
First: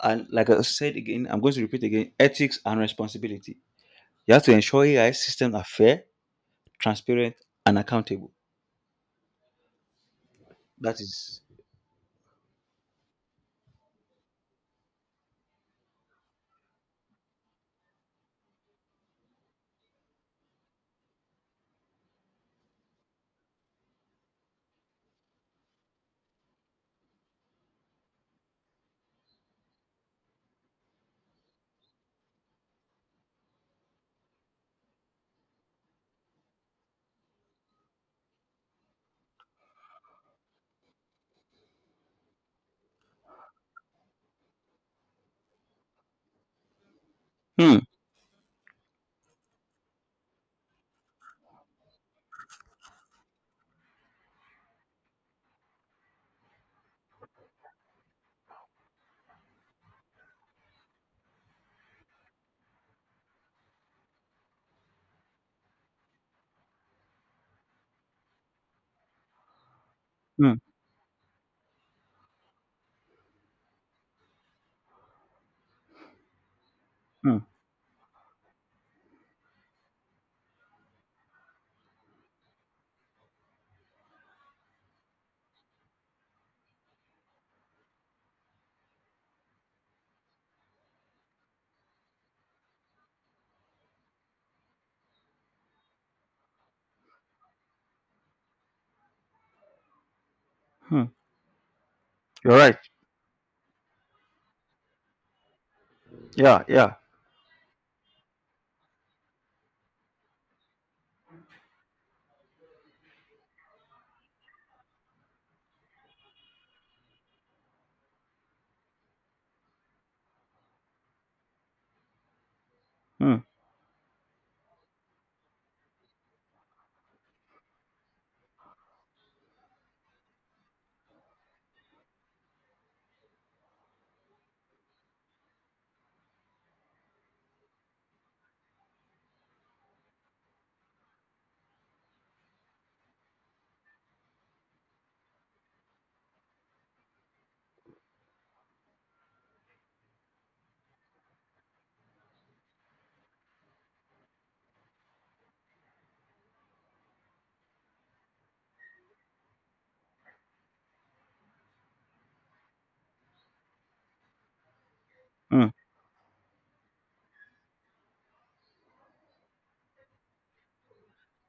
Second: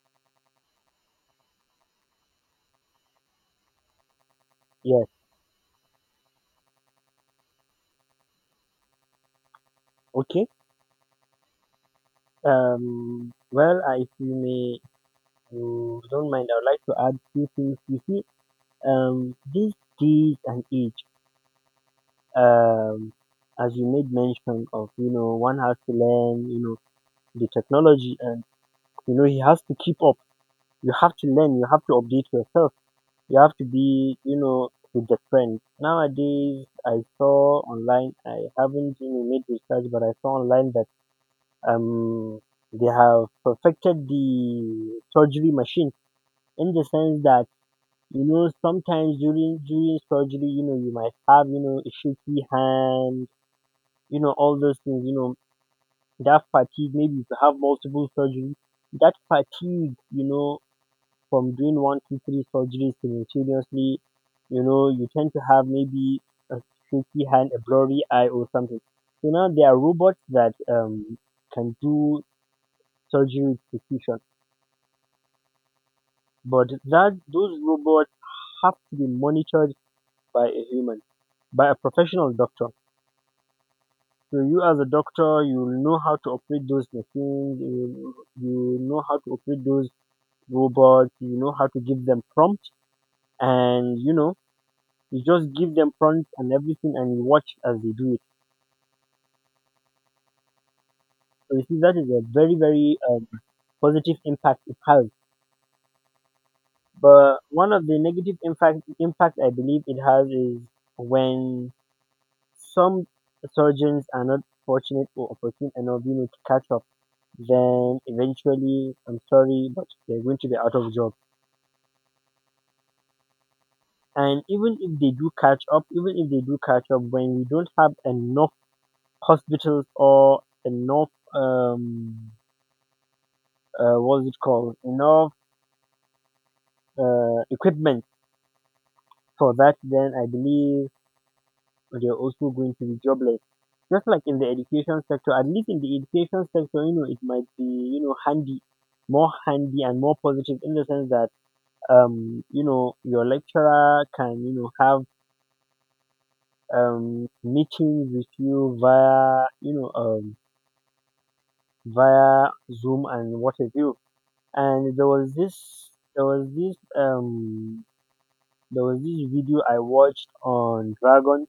[SPEAKER 1] And like I said again, I'm going to repeat again, ethics and responsibility. You have to ensure
[SPEAKER 2] yes,
[SPEAKER 1] AI systems are fair, transparent, and accountable.
[SPEAKER 2] okay.
[SPEAKER 1] That is.
[SPEAKER 2] If you may, you don't mind, I would like to add few things. You see, these days and age, um, as you made mention of, you know, one has to learn, you know, the technology, and you know he has to keep up. You have to learn, you have to update yourself, you have to be, you know, with the trend nowadays. I saw online, I haven't, you know, made research, but I saw online that um they have perfected the surgery machine, in the sense that,
[SPEAKER 1] Hmm.
[SPEAKER 2] you know, sometimes during surgery, you know, you might have, you know, a shaky hand, you know, all those things, you know, that fatigue, maybe if you have multiple surgery, that fatigue, you know, from doing one, two, three surgeries simultaneously, you know, you tend to have maybe a shaky hand, a blurry eye, or something. So now there are robots that
[SPEAKER 1] Hmm.
[SPEAKER 2] can do surgery with precision, but that
[SPEAKER 1] Hmm.
[SPEAKER 2] those robots have to be monitored by a human, by a professional doctor. So you as a doctor, you know how to operate those machines, you know how to operate those robots, you know how to give them prompt, and you just give them prompts and everything, and you watch as they do it.
[SPEAKER 1] Hmm.
[SPEAKER 2] So you see, that is a very, very positive impact it has.
[SPEAKER 1] Yeah. Yeah.
[SPEAKER 2] But one of the negative impact I believe it has is when some surgeons are not fortunate or opportune enough, you know, to catch up. Then eventually, I'm sorry, but they're going to be out of job.
[SPEAKER 1] Hmm.
[SPEAKER 2] And even if they do catch up, even if they do catch up, when we don't have enough hospitals or enough um, what's it called, enough equipment for that, then I believe they're also going to be jobless. Just like in the education sector, at least in the education sector, you know, it might be, you know, handy, more handy and more positive in the sense that you know your lecturer can, you know, have meetings with you via, you know, via Zoom and what have you. And
[SPEAKER 1] Hmm.
[SPEAKER 2] there was this um there was this video I watched on Dragon.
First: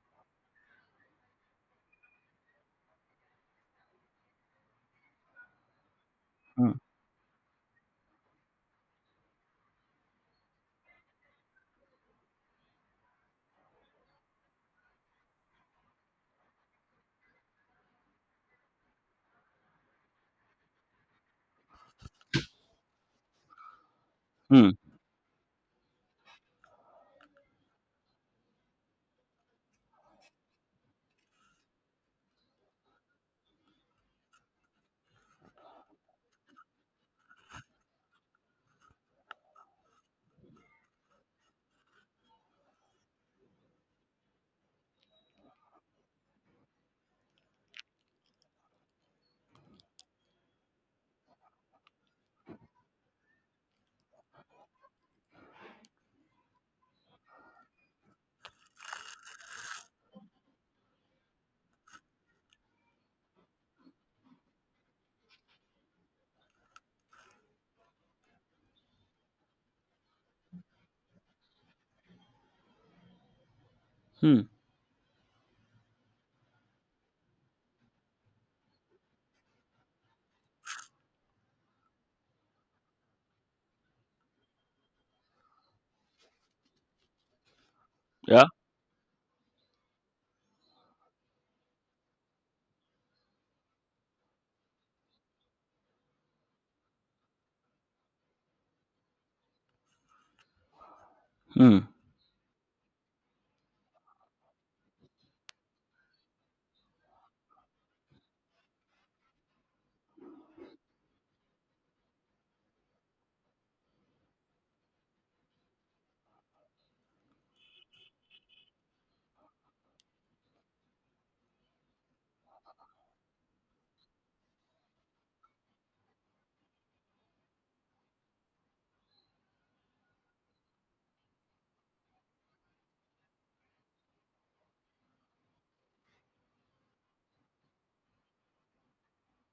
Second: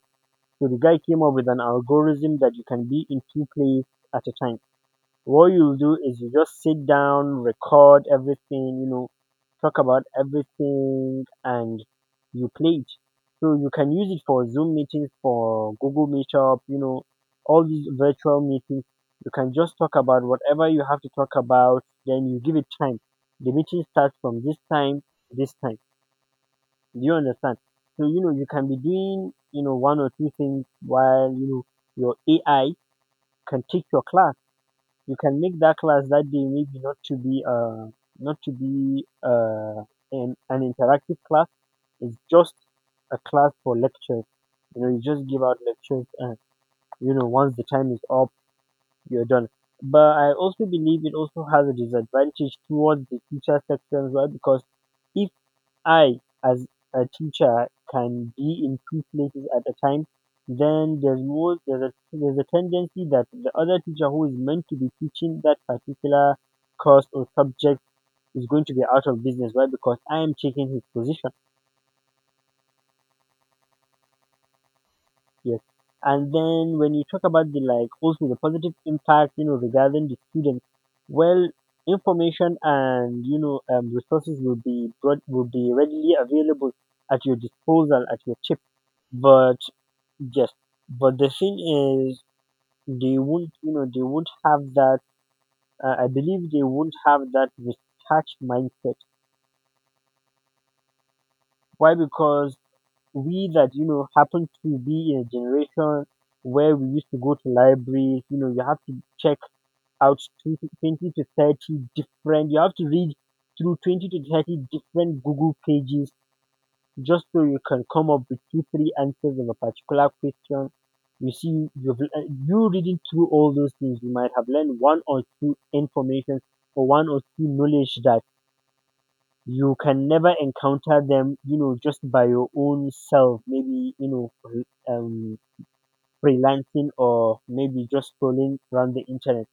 [SPEAKER 2] So the guy came up with an algorithm that you can be in two places at a time. What you will do is you just
[SPEAKER 1] Hmm.
[SPEAKER 2] sit down, record everything, you know, talk about everything and you play it. So you can use it for Zoom meetings, for Google Meetup, you know, all these virtual meetings. You can just talk about whatever you have to talk about, then you give it time. The meeting starts from this
[SPEAKER 1] Hmm.
[SPEAKER 2] time to this time. Do you understand? So you know you can be doing, you know, one or two things while, you know, your AI can take your class. You can make that class that day maybe not to be an interactive class. It's just a class for lectures. You know, you just give out lectures and, you know, once the time is up, you're done. But I also believe it also has a disadvantage towards the teacher sections, why? Because if I, as a teacher, can be in two places at a time, then there's a tendency that the other teacher who is meant to be teaching that particular course or subject is going to be out of business. Why? Because I am taking his position.
[SPEAKER 1] Hmm.
[SPEAKER 2] Yes. And then when you talk about the, like, also the positive impact, you know, regarding the students, well, information and, you know, resources will be readily available at your disposal, at your
[SPEAKER 1] Yeah.
[SPEAKER 2] tip, but yes, but the thing is, they won't, you know, they won't have that. I believe they won't have that detached mindset.
[SPEAKER 1] Hmm.
[SPEAKER 2] Why? Because we that, you know, happen to be in a generation where we used to go to libraries. You know, you have to check out 20 to 30 different. You have to read through 20 to 30 different Google pages just so you can come up with two, three answers of a particular question. You see, you reading through all those things, you might have learned one or two information or one or two knowledge that you can never encounter them, you know, just by your own self. Maybe, you know, um, freelancing or maybe just scrolling around the internet.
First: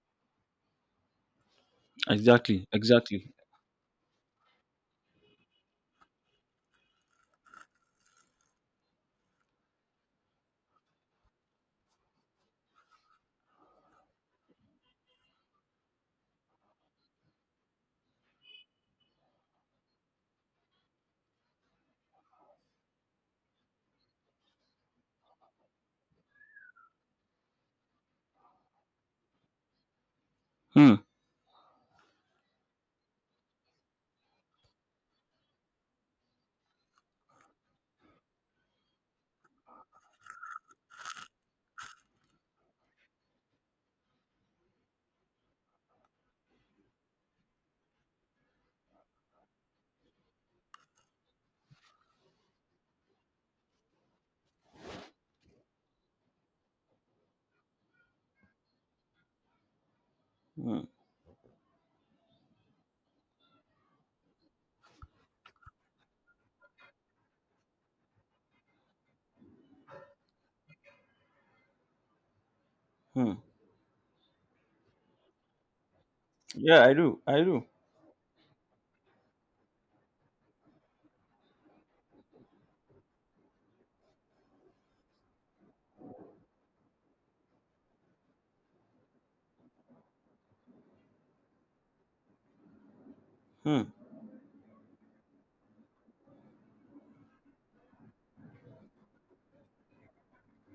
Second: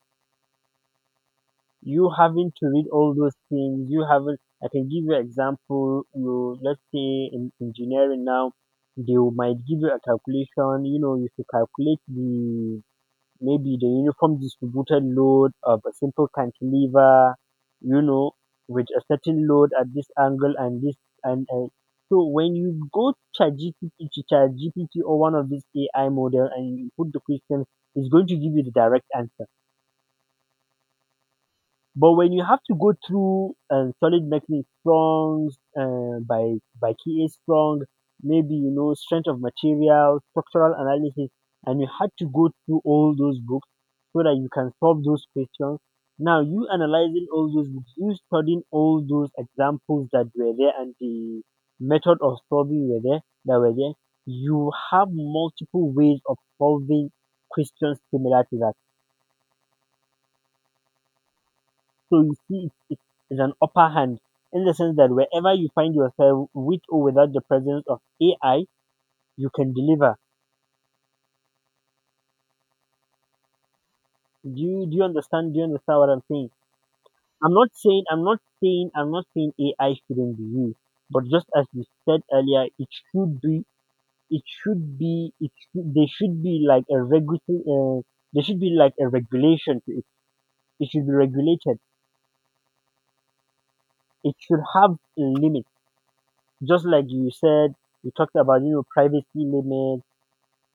[SPEAKER 2] You having
[SPEAKER 1] Exactly.
[SPEAKER 2] to read all
[SPEAKER 1] Exactly.
[SPEAKER 2] those things, you haven't, I can give you example, you, let's say in engineering now, might give you a calculation, you know, you should calculate the, maybe the uniform distributed load of a simple cantilever, you know, with a certain load at this angle and this, and, uh, so when you go to GPT, to ChatGPT or one of these AI model and you put the question, it's going to give you the direct answer.
[SPEAKER 1] Hmm.
[SPEAKER 2] But when you have to go through solid mechanics, strong uh, by by KA strong, maybe you know strength of material, structural analysis, and you had to go through all those books so that you can solve those questions. Now you analyzing all those books, you studying all those examples that were there and the method of solving were there that were there. You have multiple ways of solving questions similar to that.
[SPEAKER 1] Hmm.
[SPEAKER 2] So you see, it is an upper hand in the sense that wherever you find yourself, with or without the presence of AI, you can deliver.
[SPEAKER 1] Hmm.
[SPEAKER 2] Do you understand? Do you understand what I'm saying?
[SPEAKER 1] Yeah, I do. I do.
[SPEAKER 2] I'm not saying AI shouldn't be used, but just as you said earlier, there should be like a regulatory there should be like a regulation to it. It should be regulated.
[SPEAKER 1] Hmm.
[SPEAKER 2] It should have a limit, just like you said. You talked about, you know, privacy limits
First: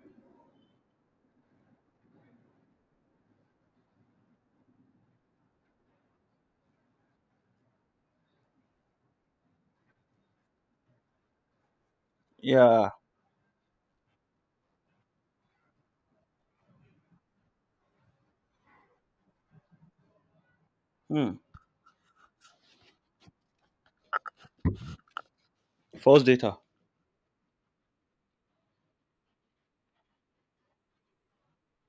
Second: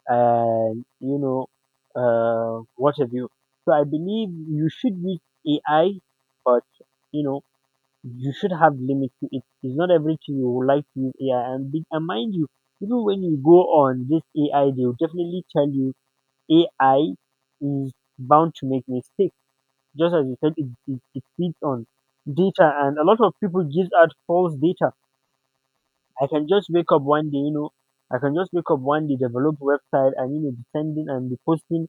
[SPEAKER 2] and, you know, what have you. So I believe you should use AI, but, you know, you should have limits to it. It's not everything you would like to use AI, and mind you,
[SPEAKER 1] Yeah.
[SPEAKER 2] even when you go on this AI, they will definitely tell you AI is bound to make mistakes, just as you said it
[SPEAKER 1] Hmm.
[SPEAKER 2] feeds on data, and a lot of people give out false data.
[SPEAKER 1] False
[SPEAKER 2] I can
[SPEAKER 1] data.
[SPEAKER 2] just wake up one day, you know, I can just wake up one day, develop website, and, you know, be sending and be posting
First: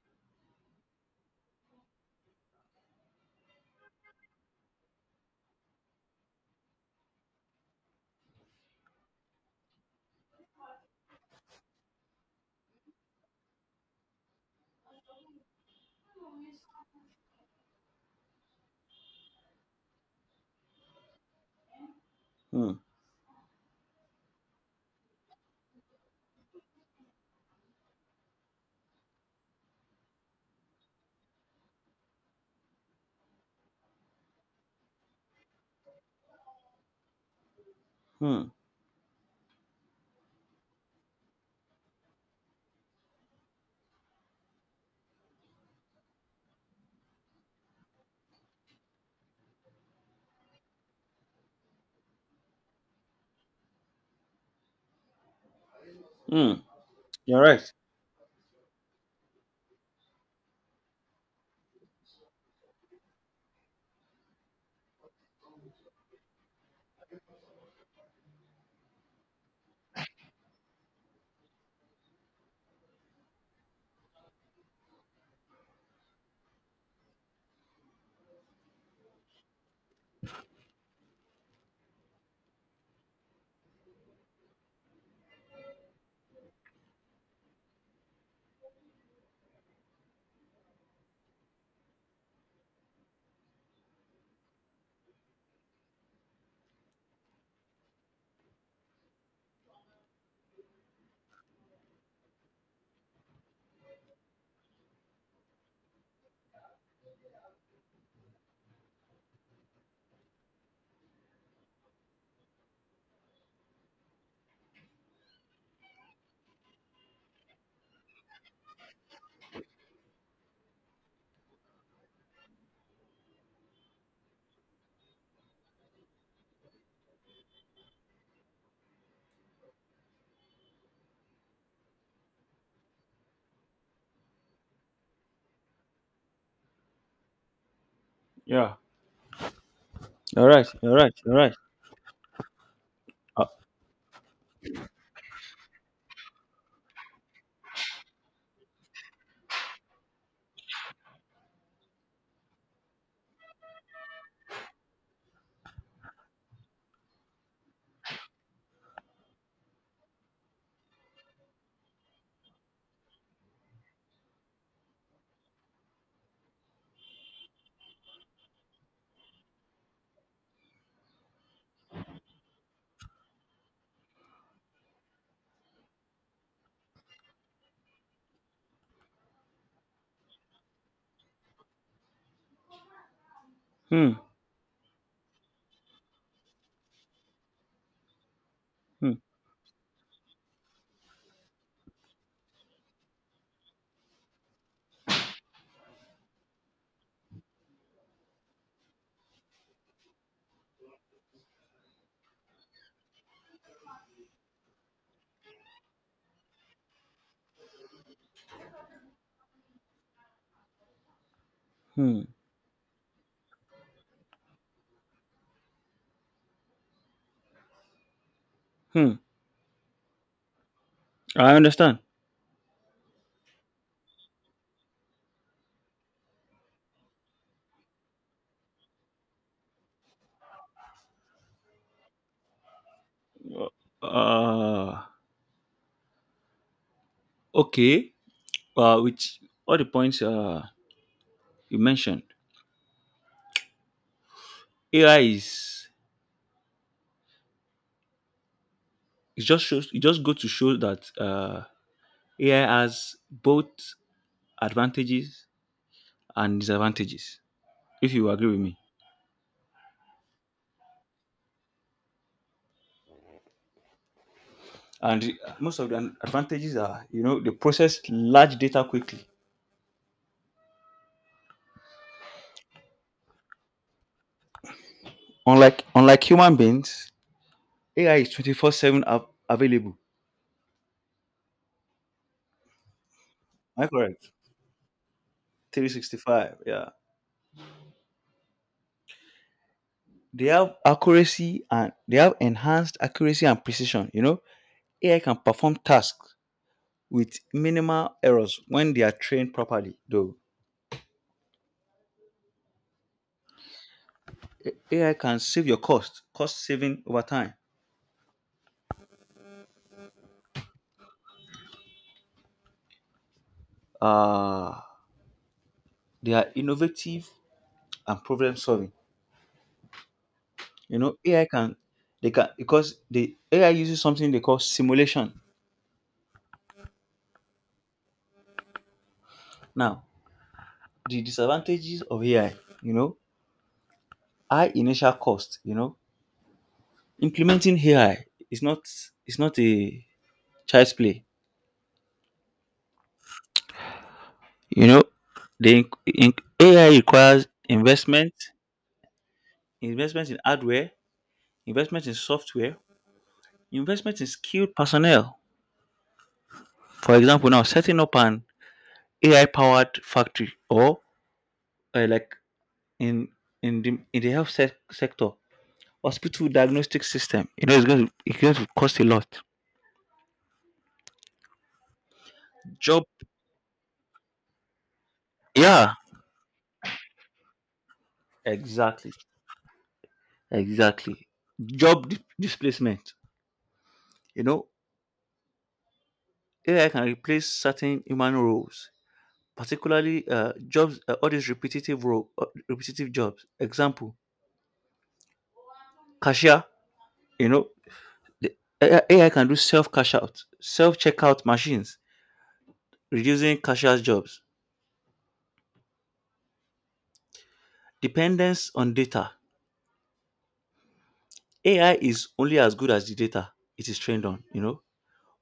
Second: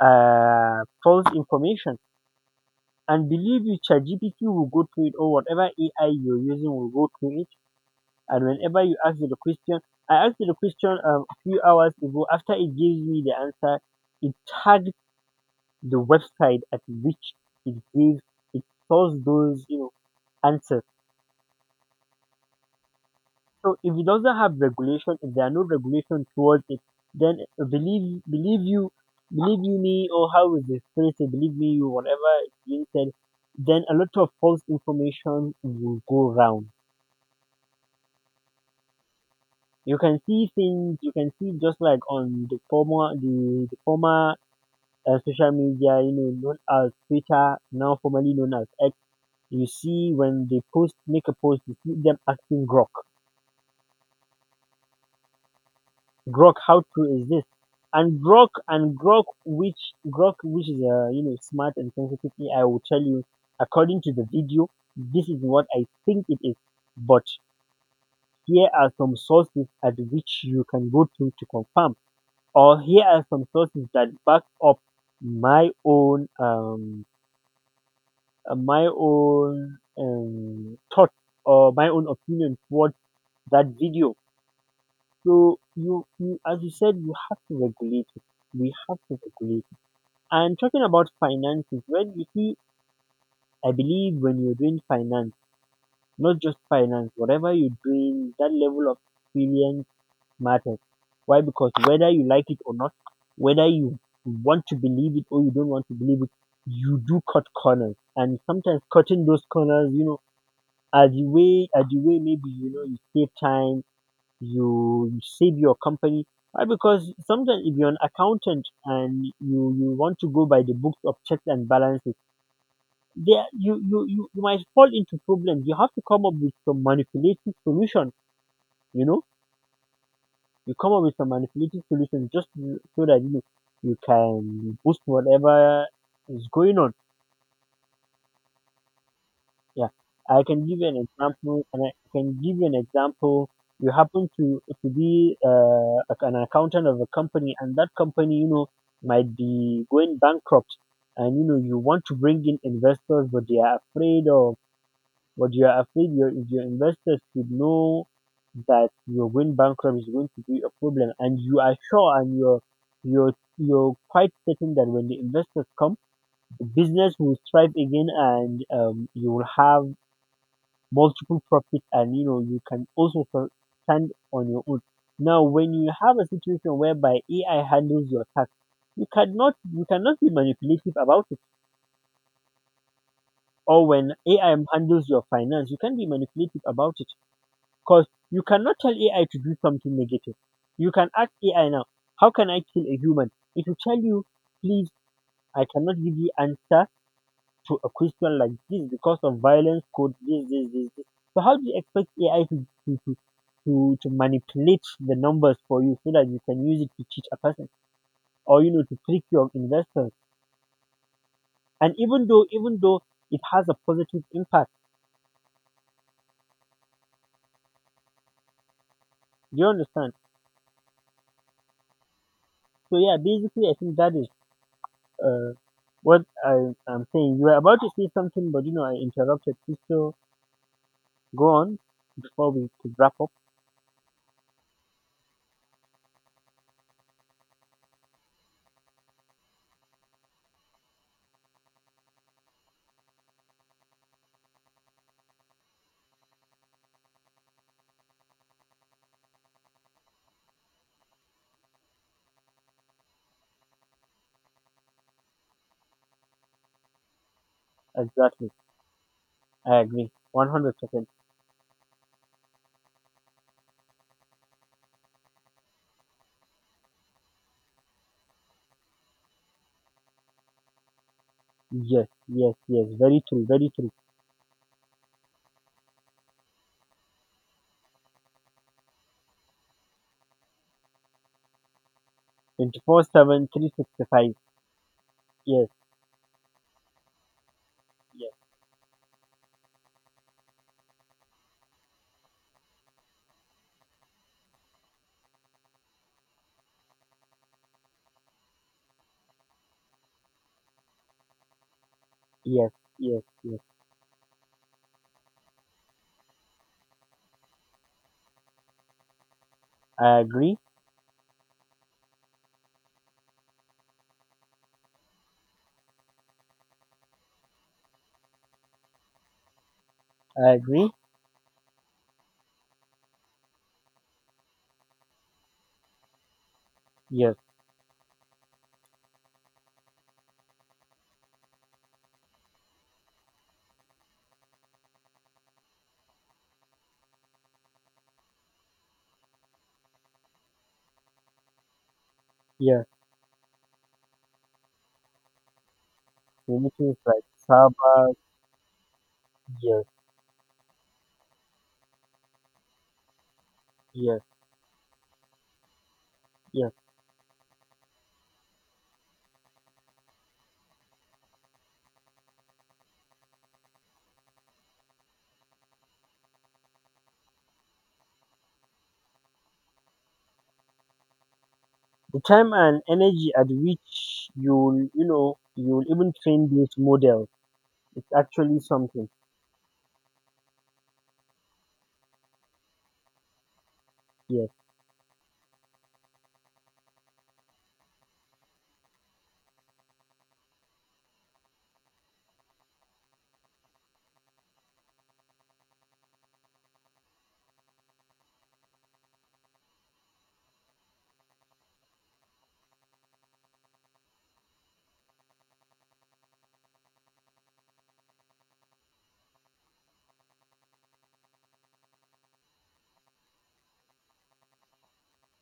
[SPEAKER 2] false information. And believe you, ChatGPT will go through it, or whatever AI you're using will go through it. And whenever you ask it a question, I asked it a question a few hours ago. After it gives me the answer, it tagged the website at which it gave it sourced those, you know, answers.
[SPEAKER 1] Hmm.
[SPEAKER 2] So if it doesn't have regulation, if there are no regulations towards it, then believe you me or how is the spirit say, believe me you, whatever is being said, then a lot of false information will go round.
[SPEAKER 1] Hmm.
[SPEAKER 2] You can see, just like on the former social media, you know, known as Twitter, now formerly known as X. You see when they post make a post, you see them acting Grok.
[SPEAKER 1] Hmm.
[SPEAKER 2] Grok, how true is
[SPEAKER 1] You're
[SPEAKER 2] this?
[SPEAKER 1] right.
[SPEAKER 2] And grok which Grok, which is a, you know, smart and sensitive AI, will tell you, according to the video, this is what I think it is, but here are some sources at which you can go to confirm, or here are some sources that back up my own um my own thought or my own opinion towards that video. So you, as you said, you have to regulate it. We have to regulate it. And talking about finances, when you see, I believe when you're doing finance, not just finance, whatever you're doing, that level of experience matters. Why? Because whether you like it or not, whether you want to believe it or you don't want to believe it, you do cut corners. And sometimes cutting those corners, you know, as you way, maybe, you know, you save time, you save your company. Why? Because sometimes if you're an accountant and you want to go by the books of checks and balances, there you might fall into problems, you have to come up with some manipulative solution, you know, you come up with some manipulative solution just so that you can boost whatever is going on.
[SPEAKER 1] Yeah.
[SPEAKER 2] Yeah,
[SPEAKER 1] All right, all right, all right.
[SPEAKER 2] I can give you an
[SPEAKER 1] Uh,
[SPEAKER 2] example. You happen to be an accountant of a company, and that company, you know, might be going bankrupt, and you know you want to bring in investors, but you are afraid your investors should know that you're going bankrupt is going to be a problem, and you are sure, and you're you're quite certain that when the investors come, the business will thrive again, and you will have multiple profit, and you know you can also stand on your own. Now when you have a situation whereby AI handles your tax, you cannot be manipulative about it. Or when
[SPEAKER 1] hmm,
[SPEAKER 2] AI handles your finance, you can be manipulative about it. Because you cannot tell
[SPEAKER 1] hmm,
[SPEAKER 2] AI to do something negative. You can ask AI now, how can I kill a human? It will tell you, please, I cannot give you answer to a question like this because of violence code, this this this this. So how do you expect AI to manipulate the numbers for you so that you can use it to cheat a person or, you know, to trick your investors? And
[SPEAKER 1] hmm,
[SPEAKER 2] even though it has a positive impact,
[SPEAKER 1] hmm.
[SPEAKER 2] do you understand?
[SPEAKER 1] I understand.
[SPEAKER 2] So yeah, basically I think that is uh what I am saying. You were about to say something, but you know I interrupted. Please, so go on before we could wrap up.
[SPEAKER 1] Uh, okay. With all the points you mentioned, AI is it just goes to show that AI has both advantages and disadvantages. If you agree
[SPEAKER 2] Exactly,
[SPEAKER 1] with me,
[SPEAKER 2] I agree, 100%.
[SPEAKER 1] and most of the advantages are, they process large data quickly.
[SPEAKER 2] Yes, yes, yes. Very true, very true.
[SPEAKER 1] Unlike human beings, AI is 24/7 available.
[SPEAKER 2] Twenty four seven three
[SPEAKER 1] Am I
[SPEAKER 2] sixty
[SPEAKER 1] correct?
[SPEAKER 2] five. Yes,
[SPEAKER 1] 365, yeah,
[SPEAKER 2] yes,
[SPEAKER 1] they have enhanced accuracy and precision. AI can perform tasks with minimal errors when they are trained properly, though.
[SPEAKER 2] yes, yes, yes.
[SPEAKER 1] AI can save your cost, saving over time.
[SPEAKER 2] I agree.
[SPEAKER 1] uh they are innovative and problem solving.
[SPEAKER 2] I agree.
[SPEAKER 1] Ai can They can, because the AI uses something they call simulation.
[SPEAKER 2] Yes,
[SPEAKER 1] Now the disadvantages of AI, you know high initial cost. Implementing AI is not is not a child's play.
[SPEAKER 2] yes.
[SPEAKER 1] You know, the in, AI
[SPEAKER 2] Religions like
[SPEAKER 1] requires
[SPEAKER 2] Sabbath.
[SPEAKER 1] investment,
[SPEAKER 2] Yes,
[SPEAKER 1] investment in hardware, investment in software, investment
[SPEAKER 2] yes,
[SPEAKER 1] in skilled personnel.
[SPEAKER 2] yes.
[SPEAKER 1] For example, now setting up an AI powered factory, or like in the health sector, hospital diagnostic system, you know, it's going to cost a lot.
[SPEAKER 2] The time and
[SPEAKER 1] Job.
[SPEAKER 2] energy at which you'll, you know, you'll
[SPEAKER 1] Yeah,
[SPEAKER 2] even train these models. It's actually something.
[SPEAKER 1] exactly, exactly. Job displacement. You
[SPEAKER 2] Yes,
[SPEAKER 1] know, AI can replace certain human roles, particularly jobs, all these repetitive jobs. Example, cashier. You know, the AI can do self checkout machines, reducing cashier's jobs. Dependence on data. AI is only as good as the data it is trained on.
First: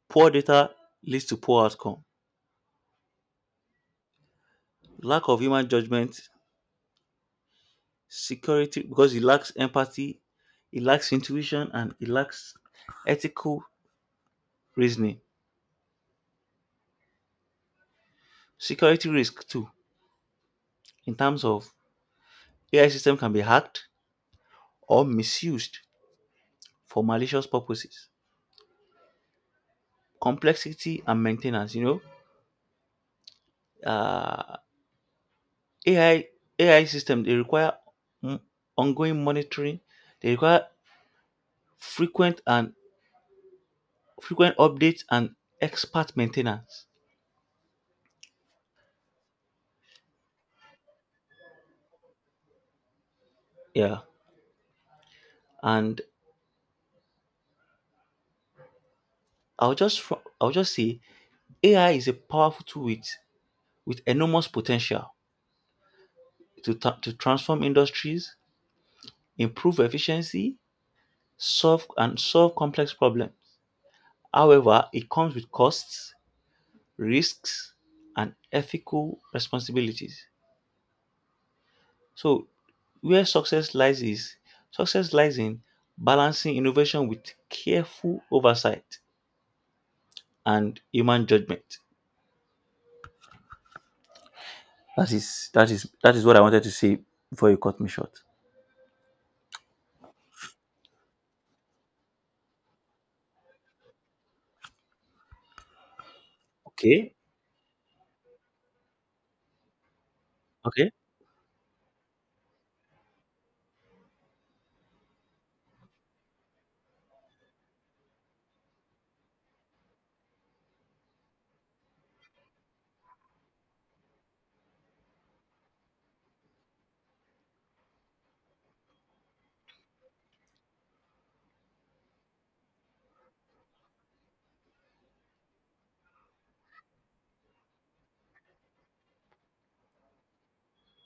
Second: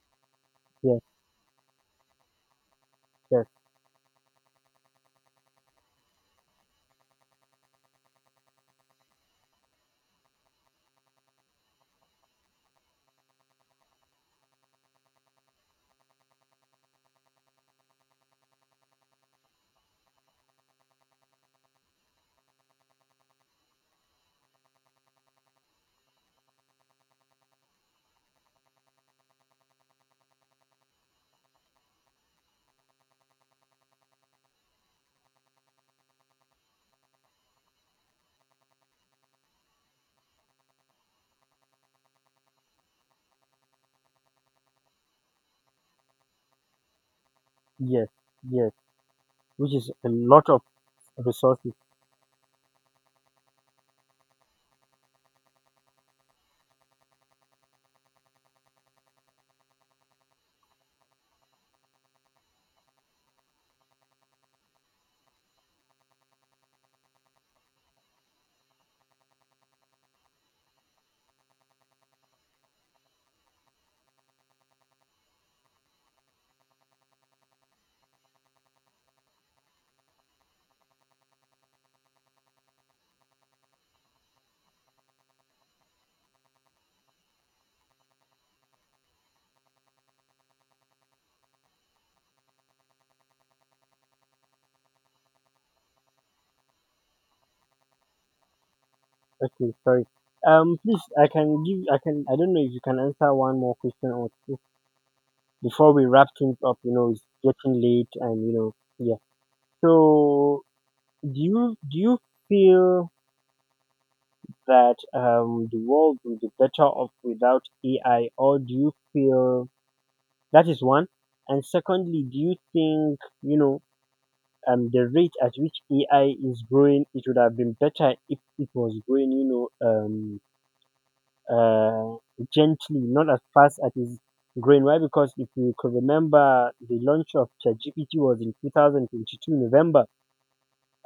[SPEAKER 1] Poor data
[SPEAKER 2] yes,
[SPEAKER 1] leads to poor outcome.
[SPEAKER 2] yes,
[SPEAKER 1] Lack of human judgment, security, because it lacks empathy, it lacks intuition, and it lacks ethical reasoning. Security risk too, in terms of AI system can be hacked or misused for malicious purposes. Complexity and maintenance. Uh, AI AI system, they require mm, ongoing monitoring. They require frequent and frequent updates and expert maintenance.
[SPEAKER 2] yes, yes. Which is a lot of resources.
[SPEAKER 1] Yeah, and I'll just say AI is a powerful tool with enormous potential to transform industries, improve efficiency, solve complex problems. However, it comes with costs, risks, and ethical responsibilities. So, where success lies in balancing innovation with careful oversight and human judgment. That is, that is what I wanted to say before you cut me short.
[SPEAKER 2] Okay, sorry. Please, I can give, I can, I don't know if you can answer one more question or two before we wrap things up, you know.
[SPEAKER 1] Okay.
[SPEAKER 2] It's getting late and, you know, yeah. So
[SPEAKER 1] Okay.
[SPEAKER 2] do you feel that the world will be better off without AI, or do you feel that is one? And secondly, do you think, you know, the rate at which AI is growing, it would have been better if it was growing, you know, uh, gently, not as fast as it's growing. Why? Because if you could remember, the launch of ChatGPT was in 2022 November,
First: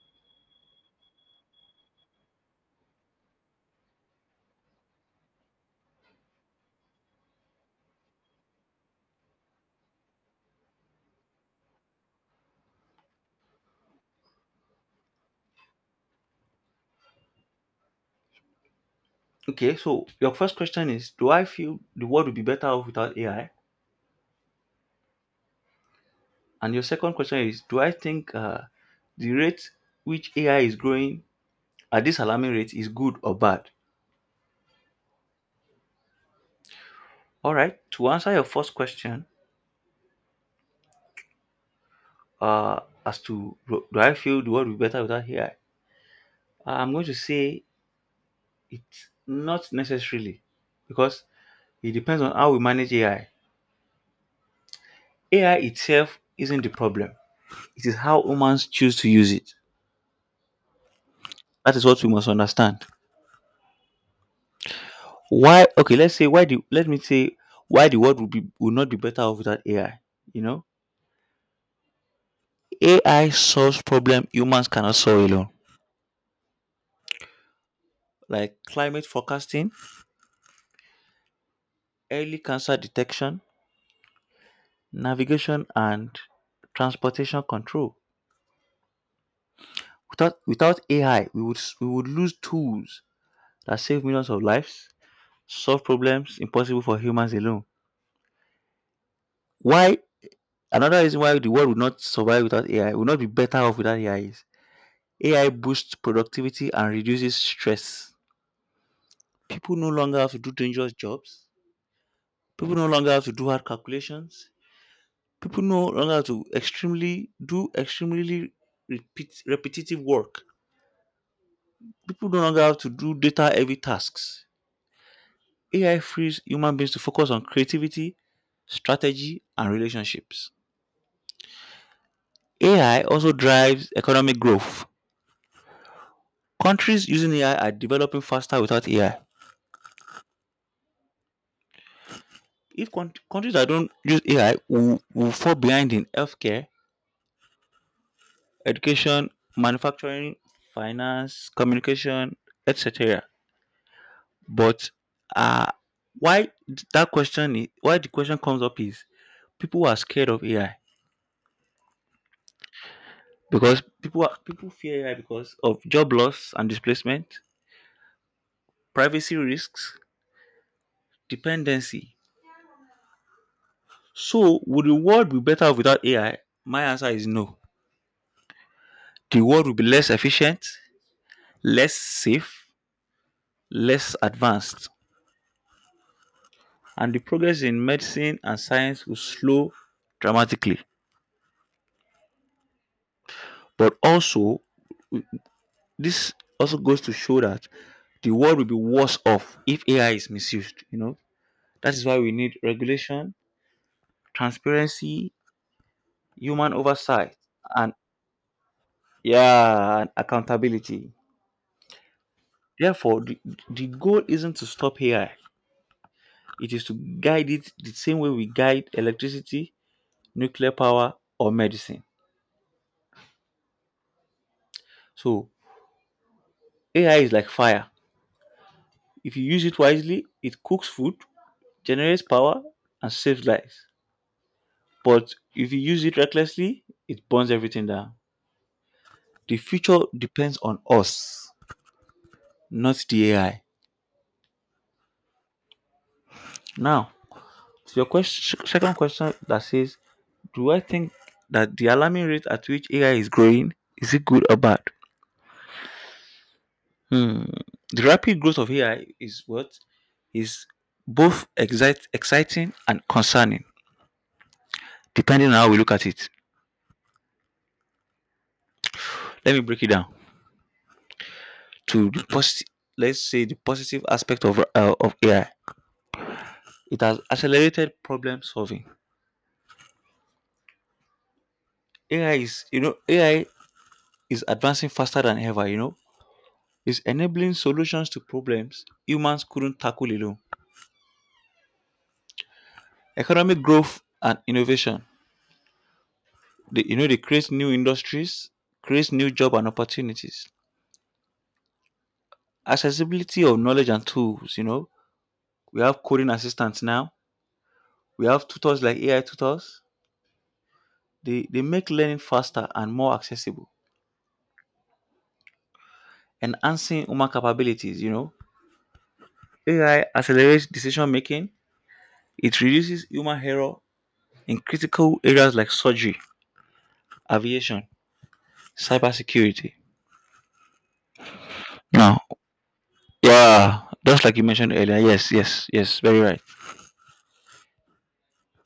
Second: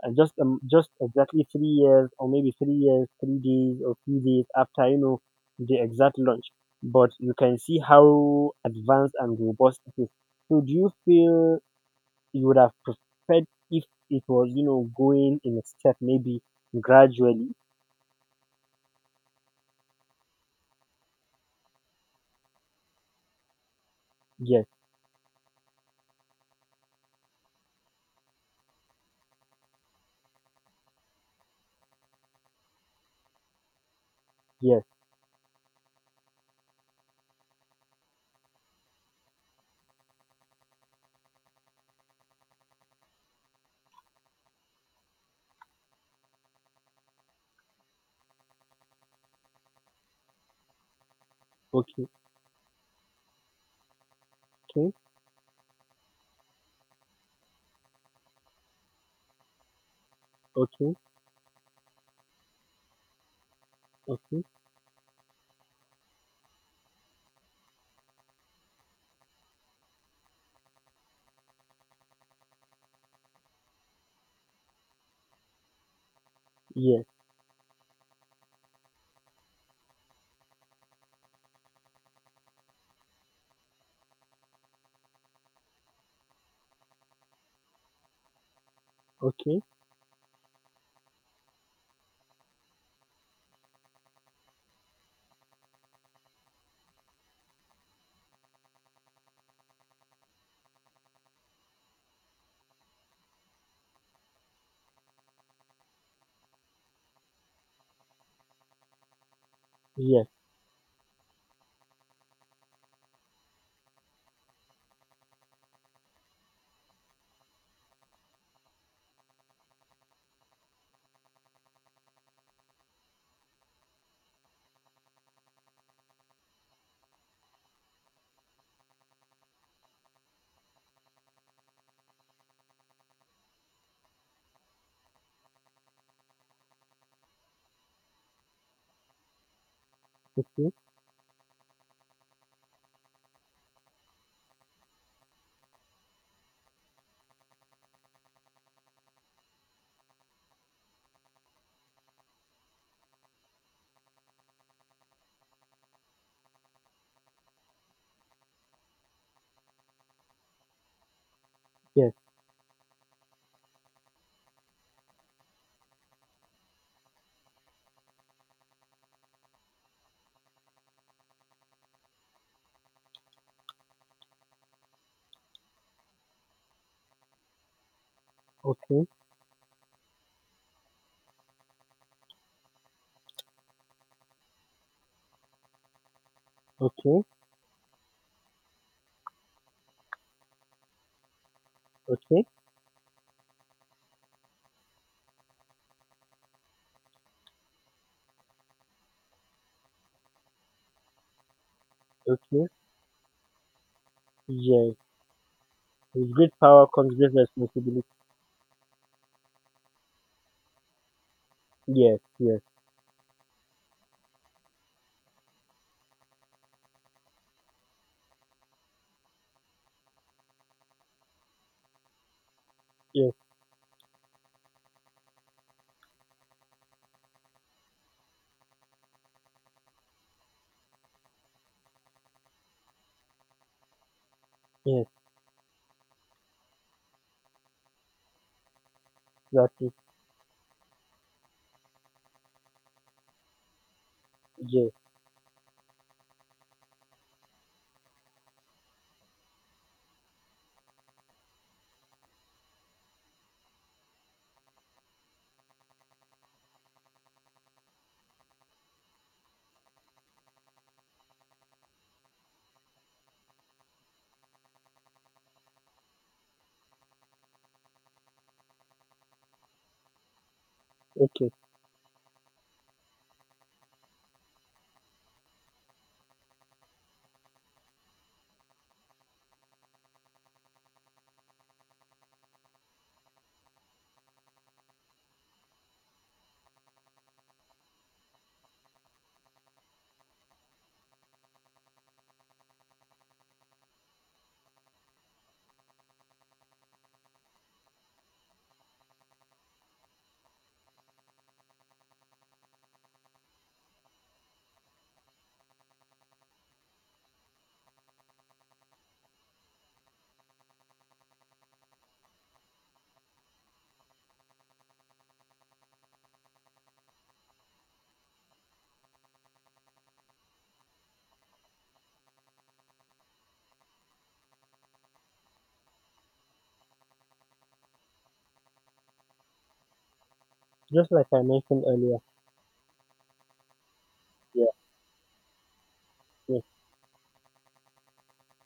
[SPEAKER 2] and just exactly 3 years, or maybe 3 years, 3 days, or few days after, you know, the exact launch. But you can see how advanced and robust it is. So, do you feel you would have preferred if it was, you know, going in a step, maybe gradually?
[SPEAKER 1] Okay. So your first question is: do I feel the world would be better off without AI?
[SPEAKER 2] Yes,
[SPEAKER 1] And your second question is, do I think, the rate which AI is growing at this alarming rate is good or bad?
[SPEAKER 2] yes.
[SPEAKER 1] All right. To answer your first question, uh, as to do I feel the world will be better without AI, I'm going to say it's not necessarily, because it
[SPEAKER 2] Okay,
[SPEAKER 1] depends on how we manage AI.
[SPEAKER 2] okay,
[SPEAKER 1] AI itself isn't the problem. It is how humans choose to use it.
[SPEAKER 2] okay,
[SPEAKER 1] That is what we must understand.
[SPEAKER 2] okay.
[SPEAKER 1] Why? Okay, let's say why do. Let me say why the world would not be better off without AI. You know, AI solves problems humans cannot solve alone,
[SPEAKER 2] Yes.
[SPEAKER 1] like climate forecasting, early cancer detection, navigation, and transportation control.
[SPEAKER 2] Okay,
[SPEAKER 1] Without AI, we would lose tools that save millions of lives, solve problems impossible for humans alone. Why? Another reason why the world would not be better off without AI is AI boosts productivity and reduces stress. People no longer
[SPEAKER 2] yes,
[SPEAKER 1] have to do dangerous jobs. People no longer have to do hard calculations. People no longer have to extremely do extremely repetitive work. People no longer have to do data heavy tasks. AI frees human beings to focus on creativity, strategy, and relationships. AI also drives economic growth. Countries using AI are developing faster. Without AI,
[SPEAKER 2] okay,
[SPEAKER 1] if countries that don't use AI will fall behind in healthcare, education, manufacturing, finance, communication, etc. But, uh, why the question comes up is people are scared of AI,
[SPEAKER 2] yes,
[SPEAKER 1] because people fear AI because of job loss and displacement, privacy risks, dependency. So, would the world be better without AI? My answer is no.
[SPEAKER 2] okay,
[SPEAKER 1] The world will be less efficient, less safe, less advanced, and the
[SPEAKER 2] okay,
[SPEAKER 1] progress in medicine and science will slow dramatically.
[SPEAKER 2] okay,
[SPEAKER 1] But also, this also goes to show that the world will be worse off if AI is misused. You know, that is why we need
[SPEAKER 2] okay,
[SPEAKER 1] regulation,
[SPEAKER 2] yes.
[SPEAKER 1] transparency,
[SPEAKER 2] With great
[SPEAKER 1] human
[SPEAKER 2] power comes
[SPEAKER 1] oversight,
[SPEAKER 2] great
[SPEAKER 1] and
[SPEAKER 2] responsibility.
[SPEAKER 1] yeah, and accountability.
[SPEAKER 2] Yes, yes,
[SPEAKER 1] Therefore, the goal isn't to stop AI, it is to guide it the same way we guide electricity, nuclear power, or medicine.
[SPEAKER 2] yes,
[SPEAKER 1] So, AI is like fire. If you use it wisely, it cooks food, generates power, and saves lives.
[SPEAKER 2] yes,
[SPEAKER 1] But if you use it recklessly, it burns everything down. The
[SPEAKER 2] that's it.
[SPEAKER 1] future depends on us, not the AI.
[SPEAKER 2] Yes,
[SPEAKER 1] Now, to your question, second question that says, do I think that the alarming rate at which AI is growing is it good or bad? Hmm. The rapid growth of AI is what is both exciting and concerning, depending on how we look at it. Let me break it down
[SPEAKER 2] okay.
[SPEAKER 1] to the positive. Let's say the positive aspect of AI. It has accelerated problem solving. AI is advancing faster than ever, you know. It's enabling solutions to problems humans couldn't tackle alone. Economic growth and innovation. They create new industries, create new job and opportunities. Accessibility of knowledge and tools, you know. We have coding assistants now. We have tutors like AI tutors. They make learning faster and more accessible. Enhancing human capabilities, you know. AI accelerates decision making. It reduces human error in critical areas like surgery, aviation, cybersecurity.
[SPEAKER 2] Just like I mentioned earlier.
[SPEAKER 1] Now, yeah, just like you
[SPEAKER 2] Yeah,
[SPEAKER 1] mentioned earlier, yes, yes, yes, very right.
[SPEAKER 2] yes,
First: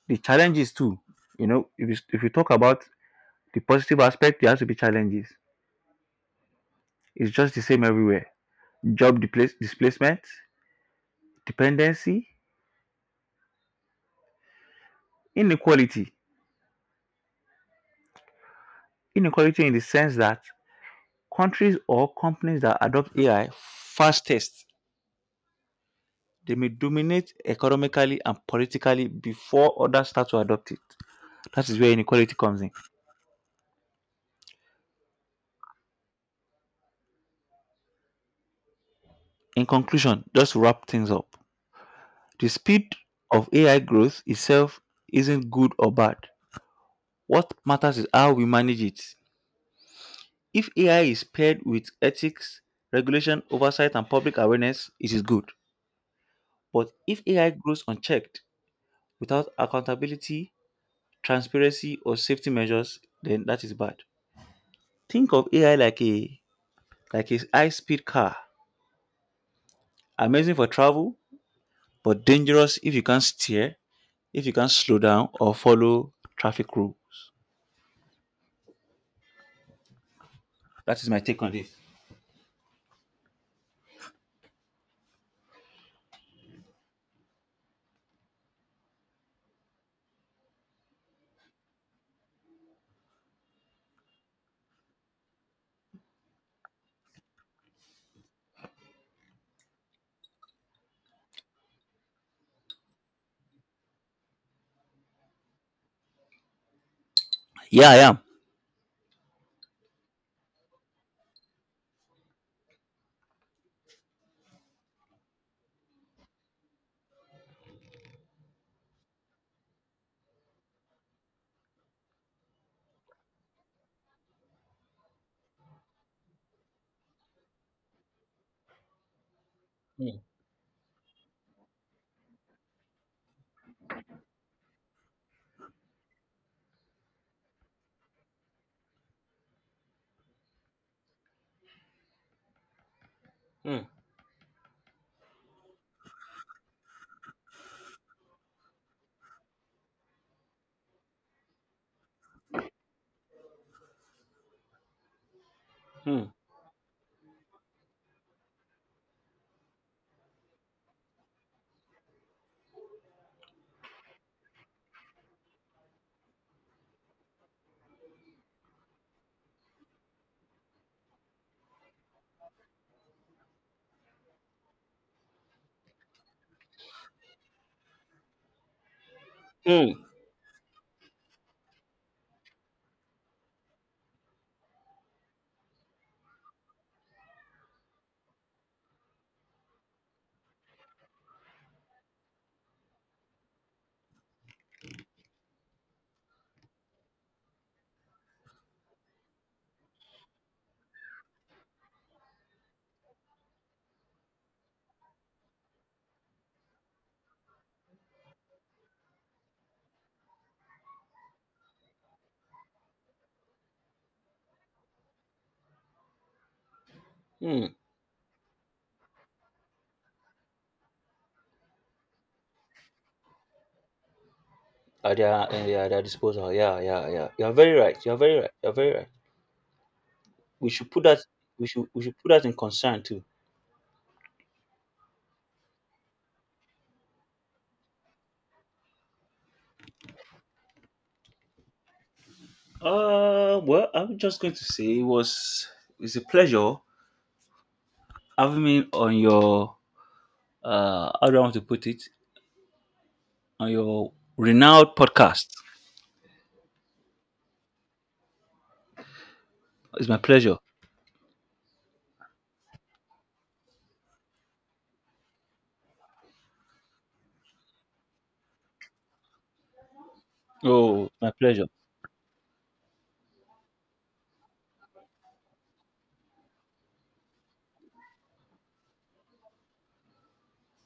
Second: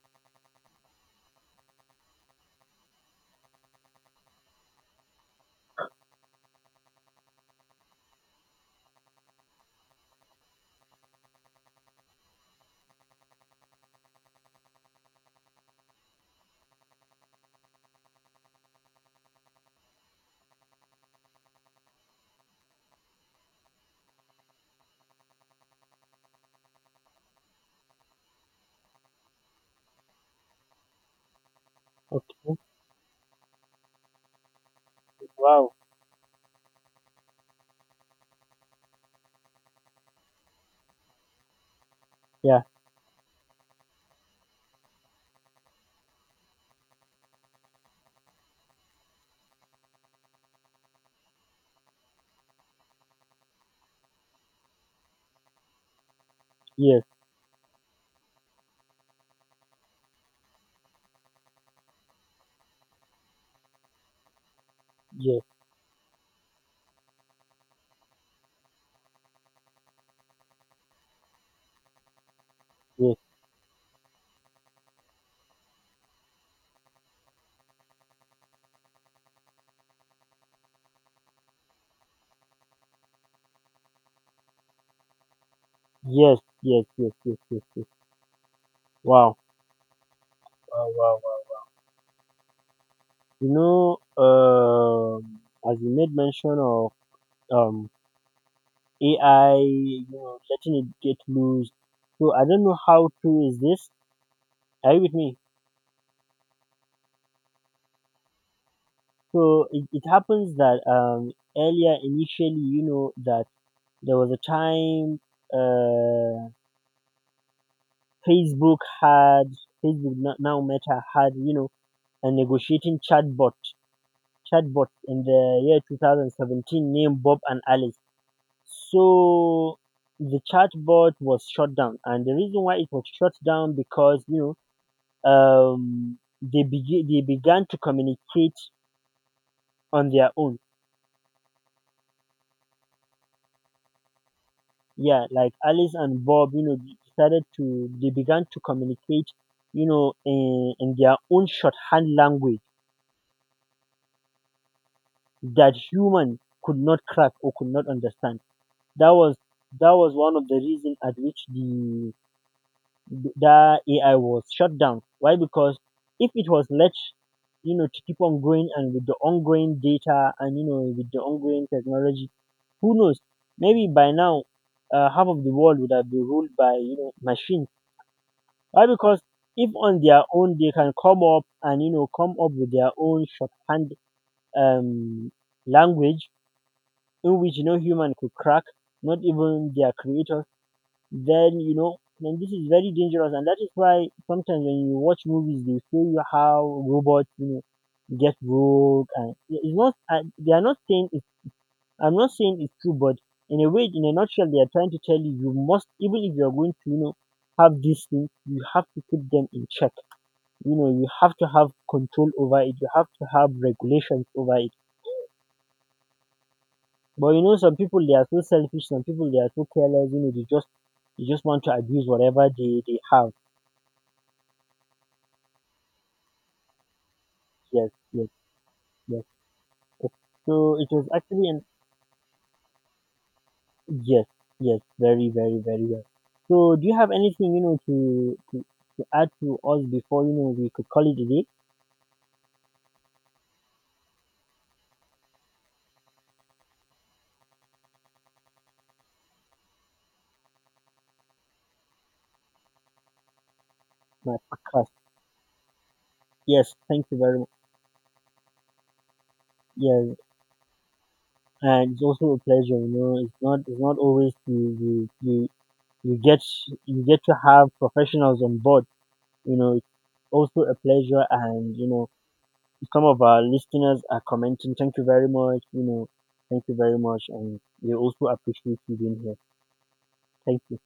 [SPEAKER 1] The challenges too, you know, if you talk about the positive aspect, there has to be challenges. It's just the same everywhere. Job displacement, dependency, inequality. Inequality in the sense that countries or companies that adopt AI fastest, they may dominate economically and politically before others start to adopt it. That is where inequality
[SPEAKER 2] okay.
[SPEAKER 1] comes in.
[SPEAKER 2] Wow.
[SPEAKER 1] In conclusion, just to wrap things up, the
[SPEAKER 2] Yeah,
[SPEAKER 1] speed of AI growth itself isn't good or bad. What matters is how we manage it. If AI is paired with ethics, regulation, oversight, and public awareness, it is good. But
[SPEAKER 2] yes,
[SPEAKER 1] if AI grows unchecked, without accountability, transparency, or safety measures, then that is bad. Think
[SPEAKER 2] yes,
[SPEAKER 1] of AI like a, like a high-speed car. Amazing for travel, but dangerous if you
[SPEAKER 2] yes,
[SPEAKER 1] can't steer, if you can't slow down or follow traffic rules. That is my take on this.
[SPEAKER 2] yes, yes, yes, yes, yes, yes. Wow. Wow, wow, wow, wow. You know, as you made mention of um AI, you know, letting it get loose. So I don't know how true is this. Are you with me?
[SPEAKER 1] Yeah, I am.
[SPEAKER 2] So it happens that earlier initially, you know, that there was a time, uh Facebook had, Facebook now Meta had, you know, a negotiating chatbot in the year 2017 named Bob and Alice. So the chatbot was shut down, and the reason why it was shut down, because, you know, they they began to communicate on their own.
[SPEAKER 1] Mm,
[SPEAKER 2] Yeah, like Alice and Bob, you know, they decided to, they began to communicate, you know, in their own shorthand language that
[SPEAKER 1] mm,
[SPEAKER 2] human could not crack or could not understand. That was, that was one of the reason at which the, that AI was shut down. Why? Because if it was let, you know, to keep on going, and with the ongoing data and, you know, with the ongoing technology, who knows? Maybe by now, half of the world would have been ruled by, you know, machines. Why? Because if
[SPEAKER 1] mm,
[SPEAKER 2] on their own they can come up and, you know, come up with their own shorthand, um, language in which no human could crack, not even their creators. Then, you know, then this is very dangerous, and that is why sometimes when you watch movies, they show you how robots, you know, get rogue, and it's not. They are not saying it's, I'm not saying it's true, but in a way, in a nutshell, they are trying to tell you you must, even if you are going to, you know, have these things, you have to keep them in check. You know, you have to have control over it, you have to have regulations over it. But you know,
[SPEAKER 1] mm.
[SPEAKER 2] some people they are so selfish, some people they are so careless, you know, they just, they just want to abuse whatever they have.
[SPEAKER 1] Yeah, their disposal. Yeah, yeah, yeah. You are very
[SPEAKER 2] Yes,
[SPEAKER 1] right. You are
[SPEAKER 2] yes,
[SPEAKER 1] very right. You are very right.
[SPEAKER 2] yes.
[SPEAKER 1] We
[SPEAKER 2] So it
[SPEAKER 1] should put
[SPEAKER 2] was
[SPEAKER 1] that.
[SPEAKER 2] actually an,
[SPEAKER 1] We should. We should put that in concern too.
[SPEAKER 2] yes, yes, very very very well. So do you have anything, you know, to to add to us before, you know, we could call it a day?
[SPEAKER 1] Well, I'm just going to say it's a pleasure having me on your, how do I want to put it, on your
[SPEAKER 2] My
[SPEAKER 1] renowned
[SPEAKER 2] podcast.
[SPEAKER 1] podcast.
[SPEAKER 2] Yes, thank you very much.
[SPEAKER 1] It's
[SPEAKER 2] Yes.
[SPEAKER 1] my pleasure.
[SPEAKER 2] And it's also a pleasure, you know. It's not, it's not always you you you get, you get to have professionals on board. You know, it's also a
[SPEAKER 1] Oh,
[SPEAKER 2] pleasure,
[SPEAKER 1] my pleasure.
[SPEAKER 2] and you know, some of our listeners are commenting. Thank you very much. You know, thank you very much, and they also appreciate you being here. Thank you.